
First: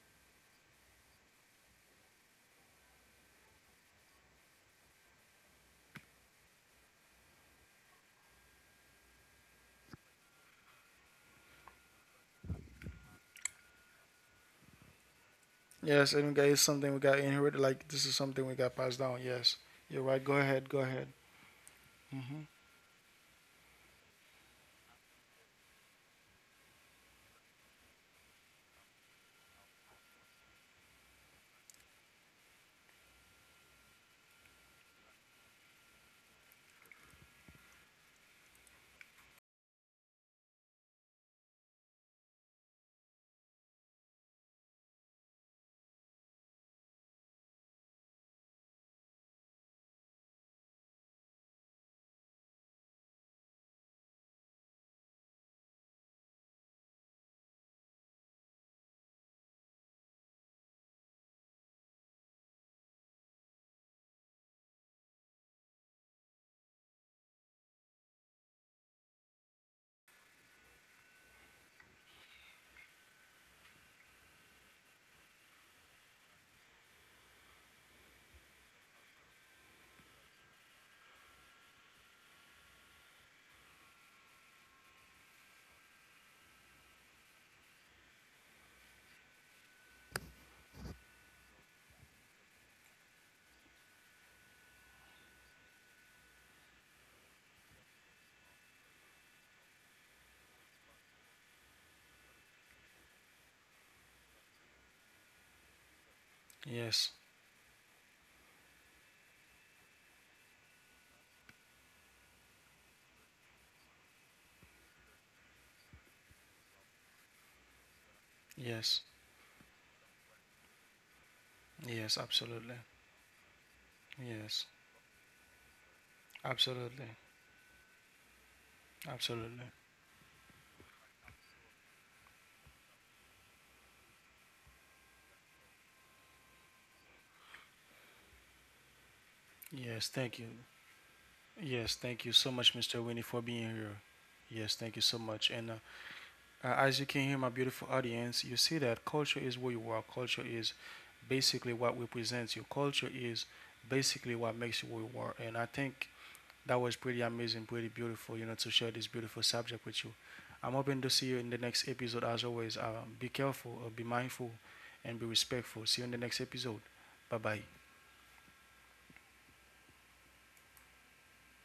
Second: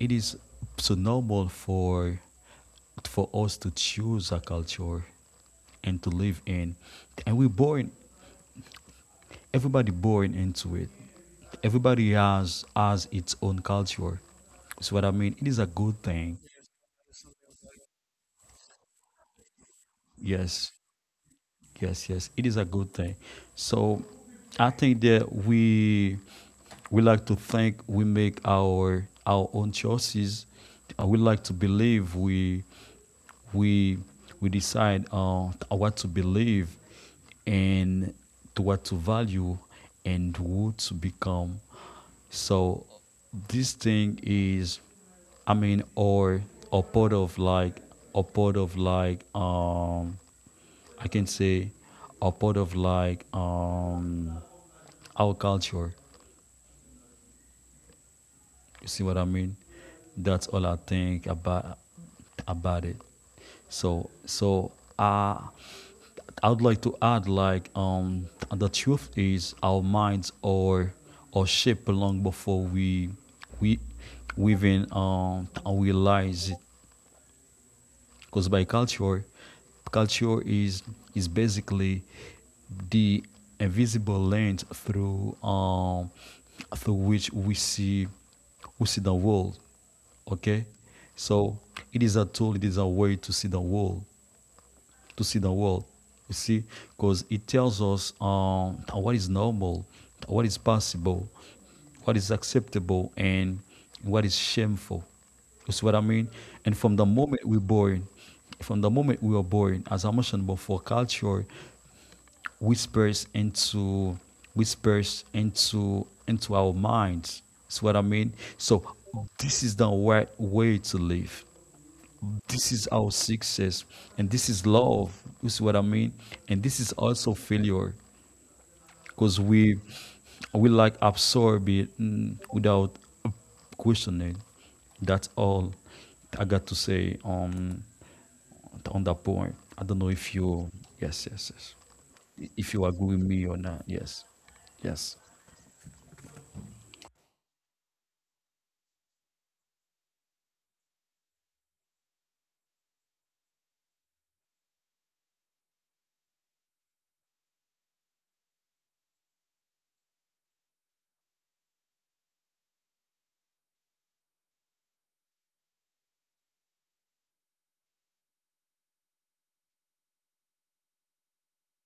S2: it is so normal for for us to choose a culture and to live in, and we're born. Everybody born into it. Everybody has has its own culture. So what I mean, it is a good
S1: Yes, and
S2: thing.
S1: guys, something we got inherited. Like this is something we got passed down. Yes, you're right. Go ahead.
S2: Yes.
S1: Go ahead.
S2: Yes, yes,
S1: Hmm.
S2: it is a good thing. So I think that we we like to think we make our our own choices. Uh, we like to believe we we we decide uh, what to believe and to what to value and who to become. So this thing is, I mean, or or part of like or part of like um I can say, are part of like um our culture. You see what I mean? That's all I think about about it. So so I I would like to add like um the truth is our minds are are shaped long before we we we even um realize it, because by culture. Culture is is basically the invisible lens through um, through which we see we see the world. Okay, so it is a tool. It is a way to see the world, to see the world. You see, because it tells us um, what is normal, what is possible, what is acceptable, and what is shameful. You see what I mean? And from the
S1: Yes.
S2: moment we're born, from the moment we are born, as I mentioned before, culture whispers into whispers into into our minds. See what I mean? So
S1: Yes.
S2: this is the right way to live.
S1: Yes.
S2: This
S1: Absolutely.
S2: is our success, and this is
S1: Yes.
S2: love. You see what I mean? And this is
S1: Absolutely.
S2: also failure, because
S1: Absolutely.
S2: we we like absorb it, mm, without questioning. That's all I got to say on on that point. I don't know
S1: Yes,
S2: if
S1: thank you.
S2: you, yes, yes, yes,
S1: Yes, thank you so
S2: if
S1: much,
S2: you
S1: mister
S2: agree with
S1: Winnie, for
S2: me or
S1: being
S2: not.
S1: here.
S2: Yes,
S1: Yes, thank you
S2: yes.
S1: so much. And uh, uh, as you can hear, my beautiful audience, you see that culture is where you are. Culture is basically what represents you. Culture is basically what makes you who you are. And I think that was pretty amazing, pretty beautiful, you know, to share this beautiful subject with you. I'm hoping to see you in the next episode. As always, uh, be careful, uh, be mindful, and be respectful. See you in the next episode. Bye bye.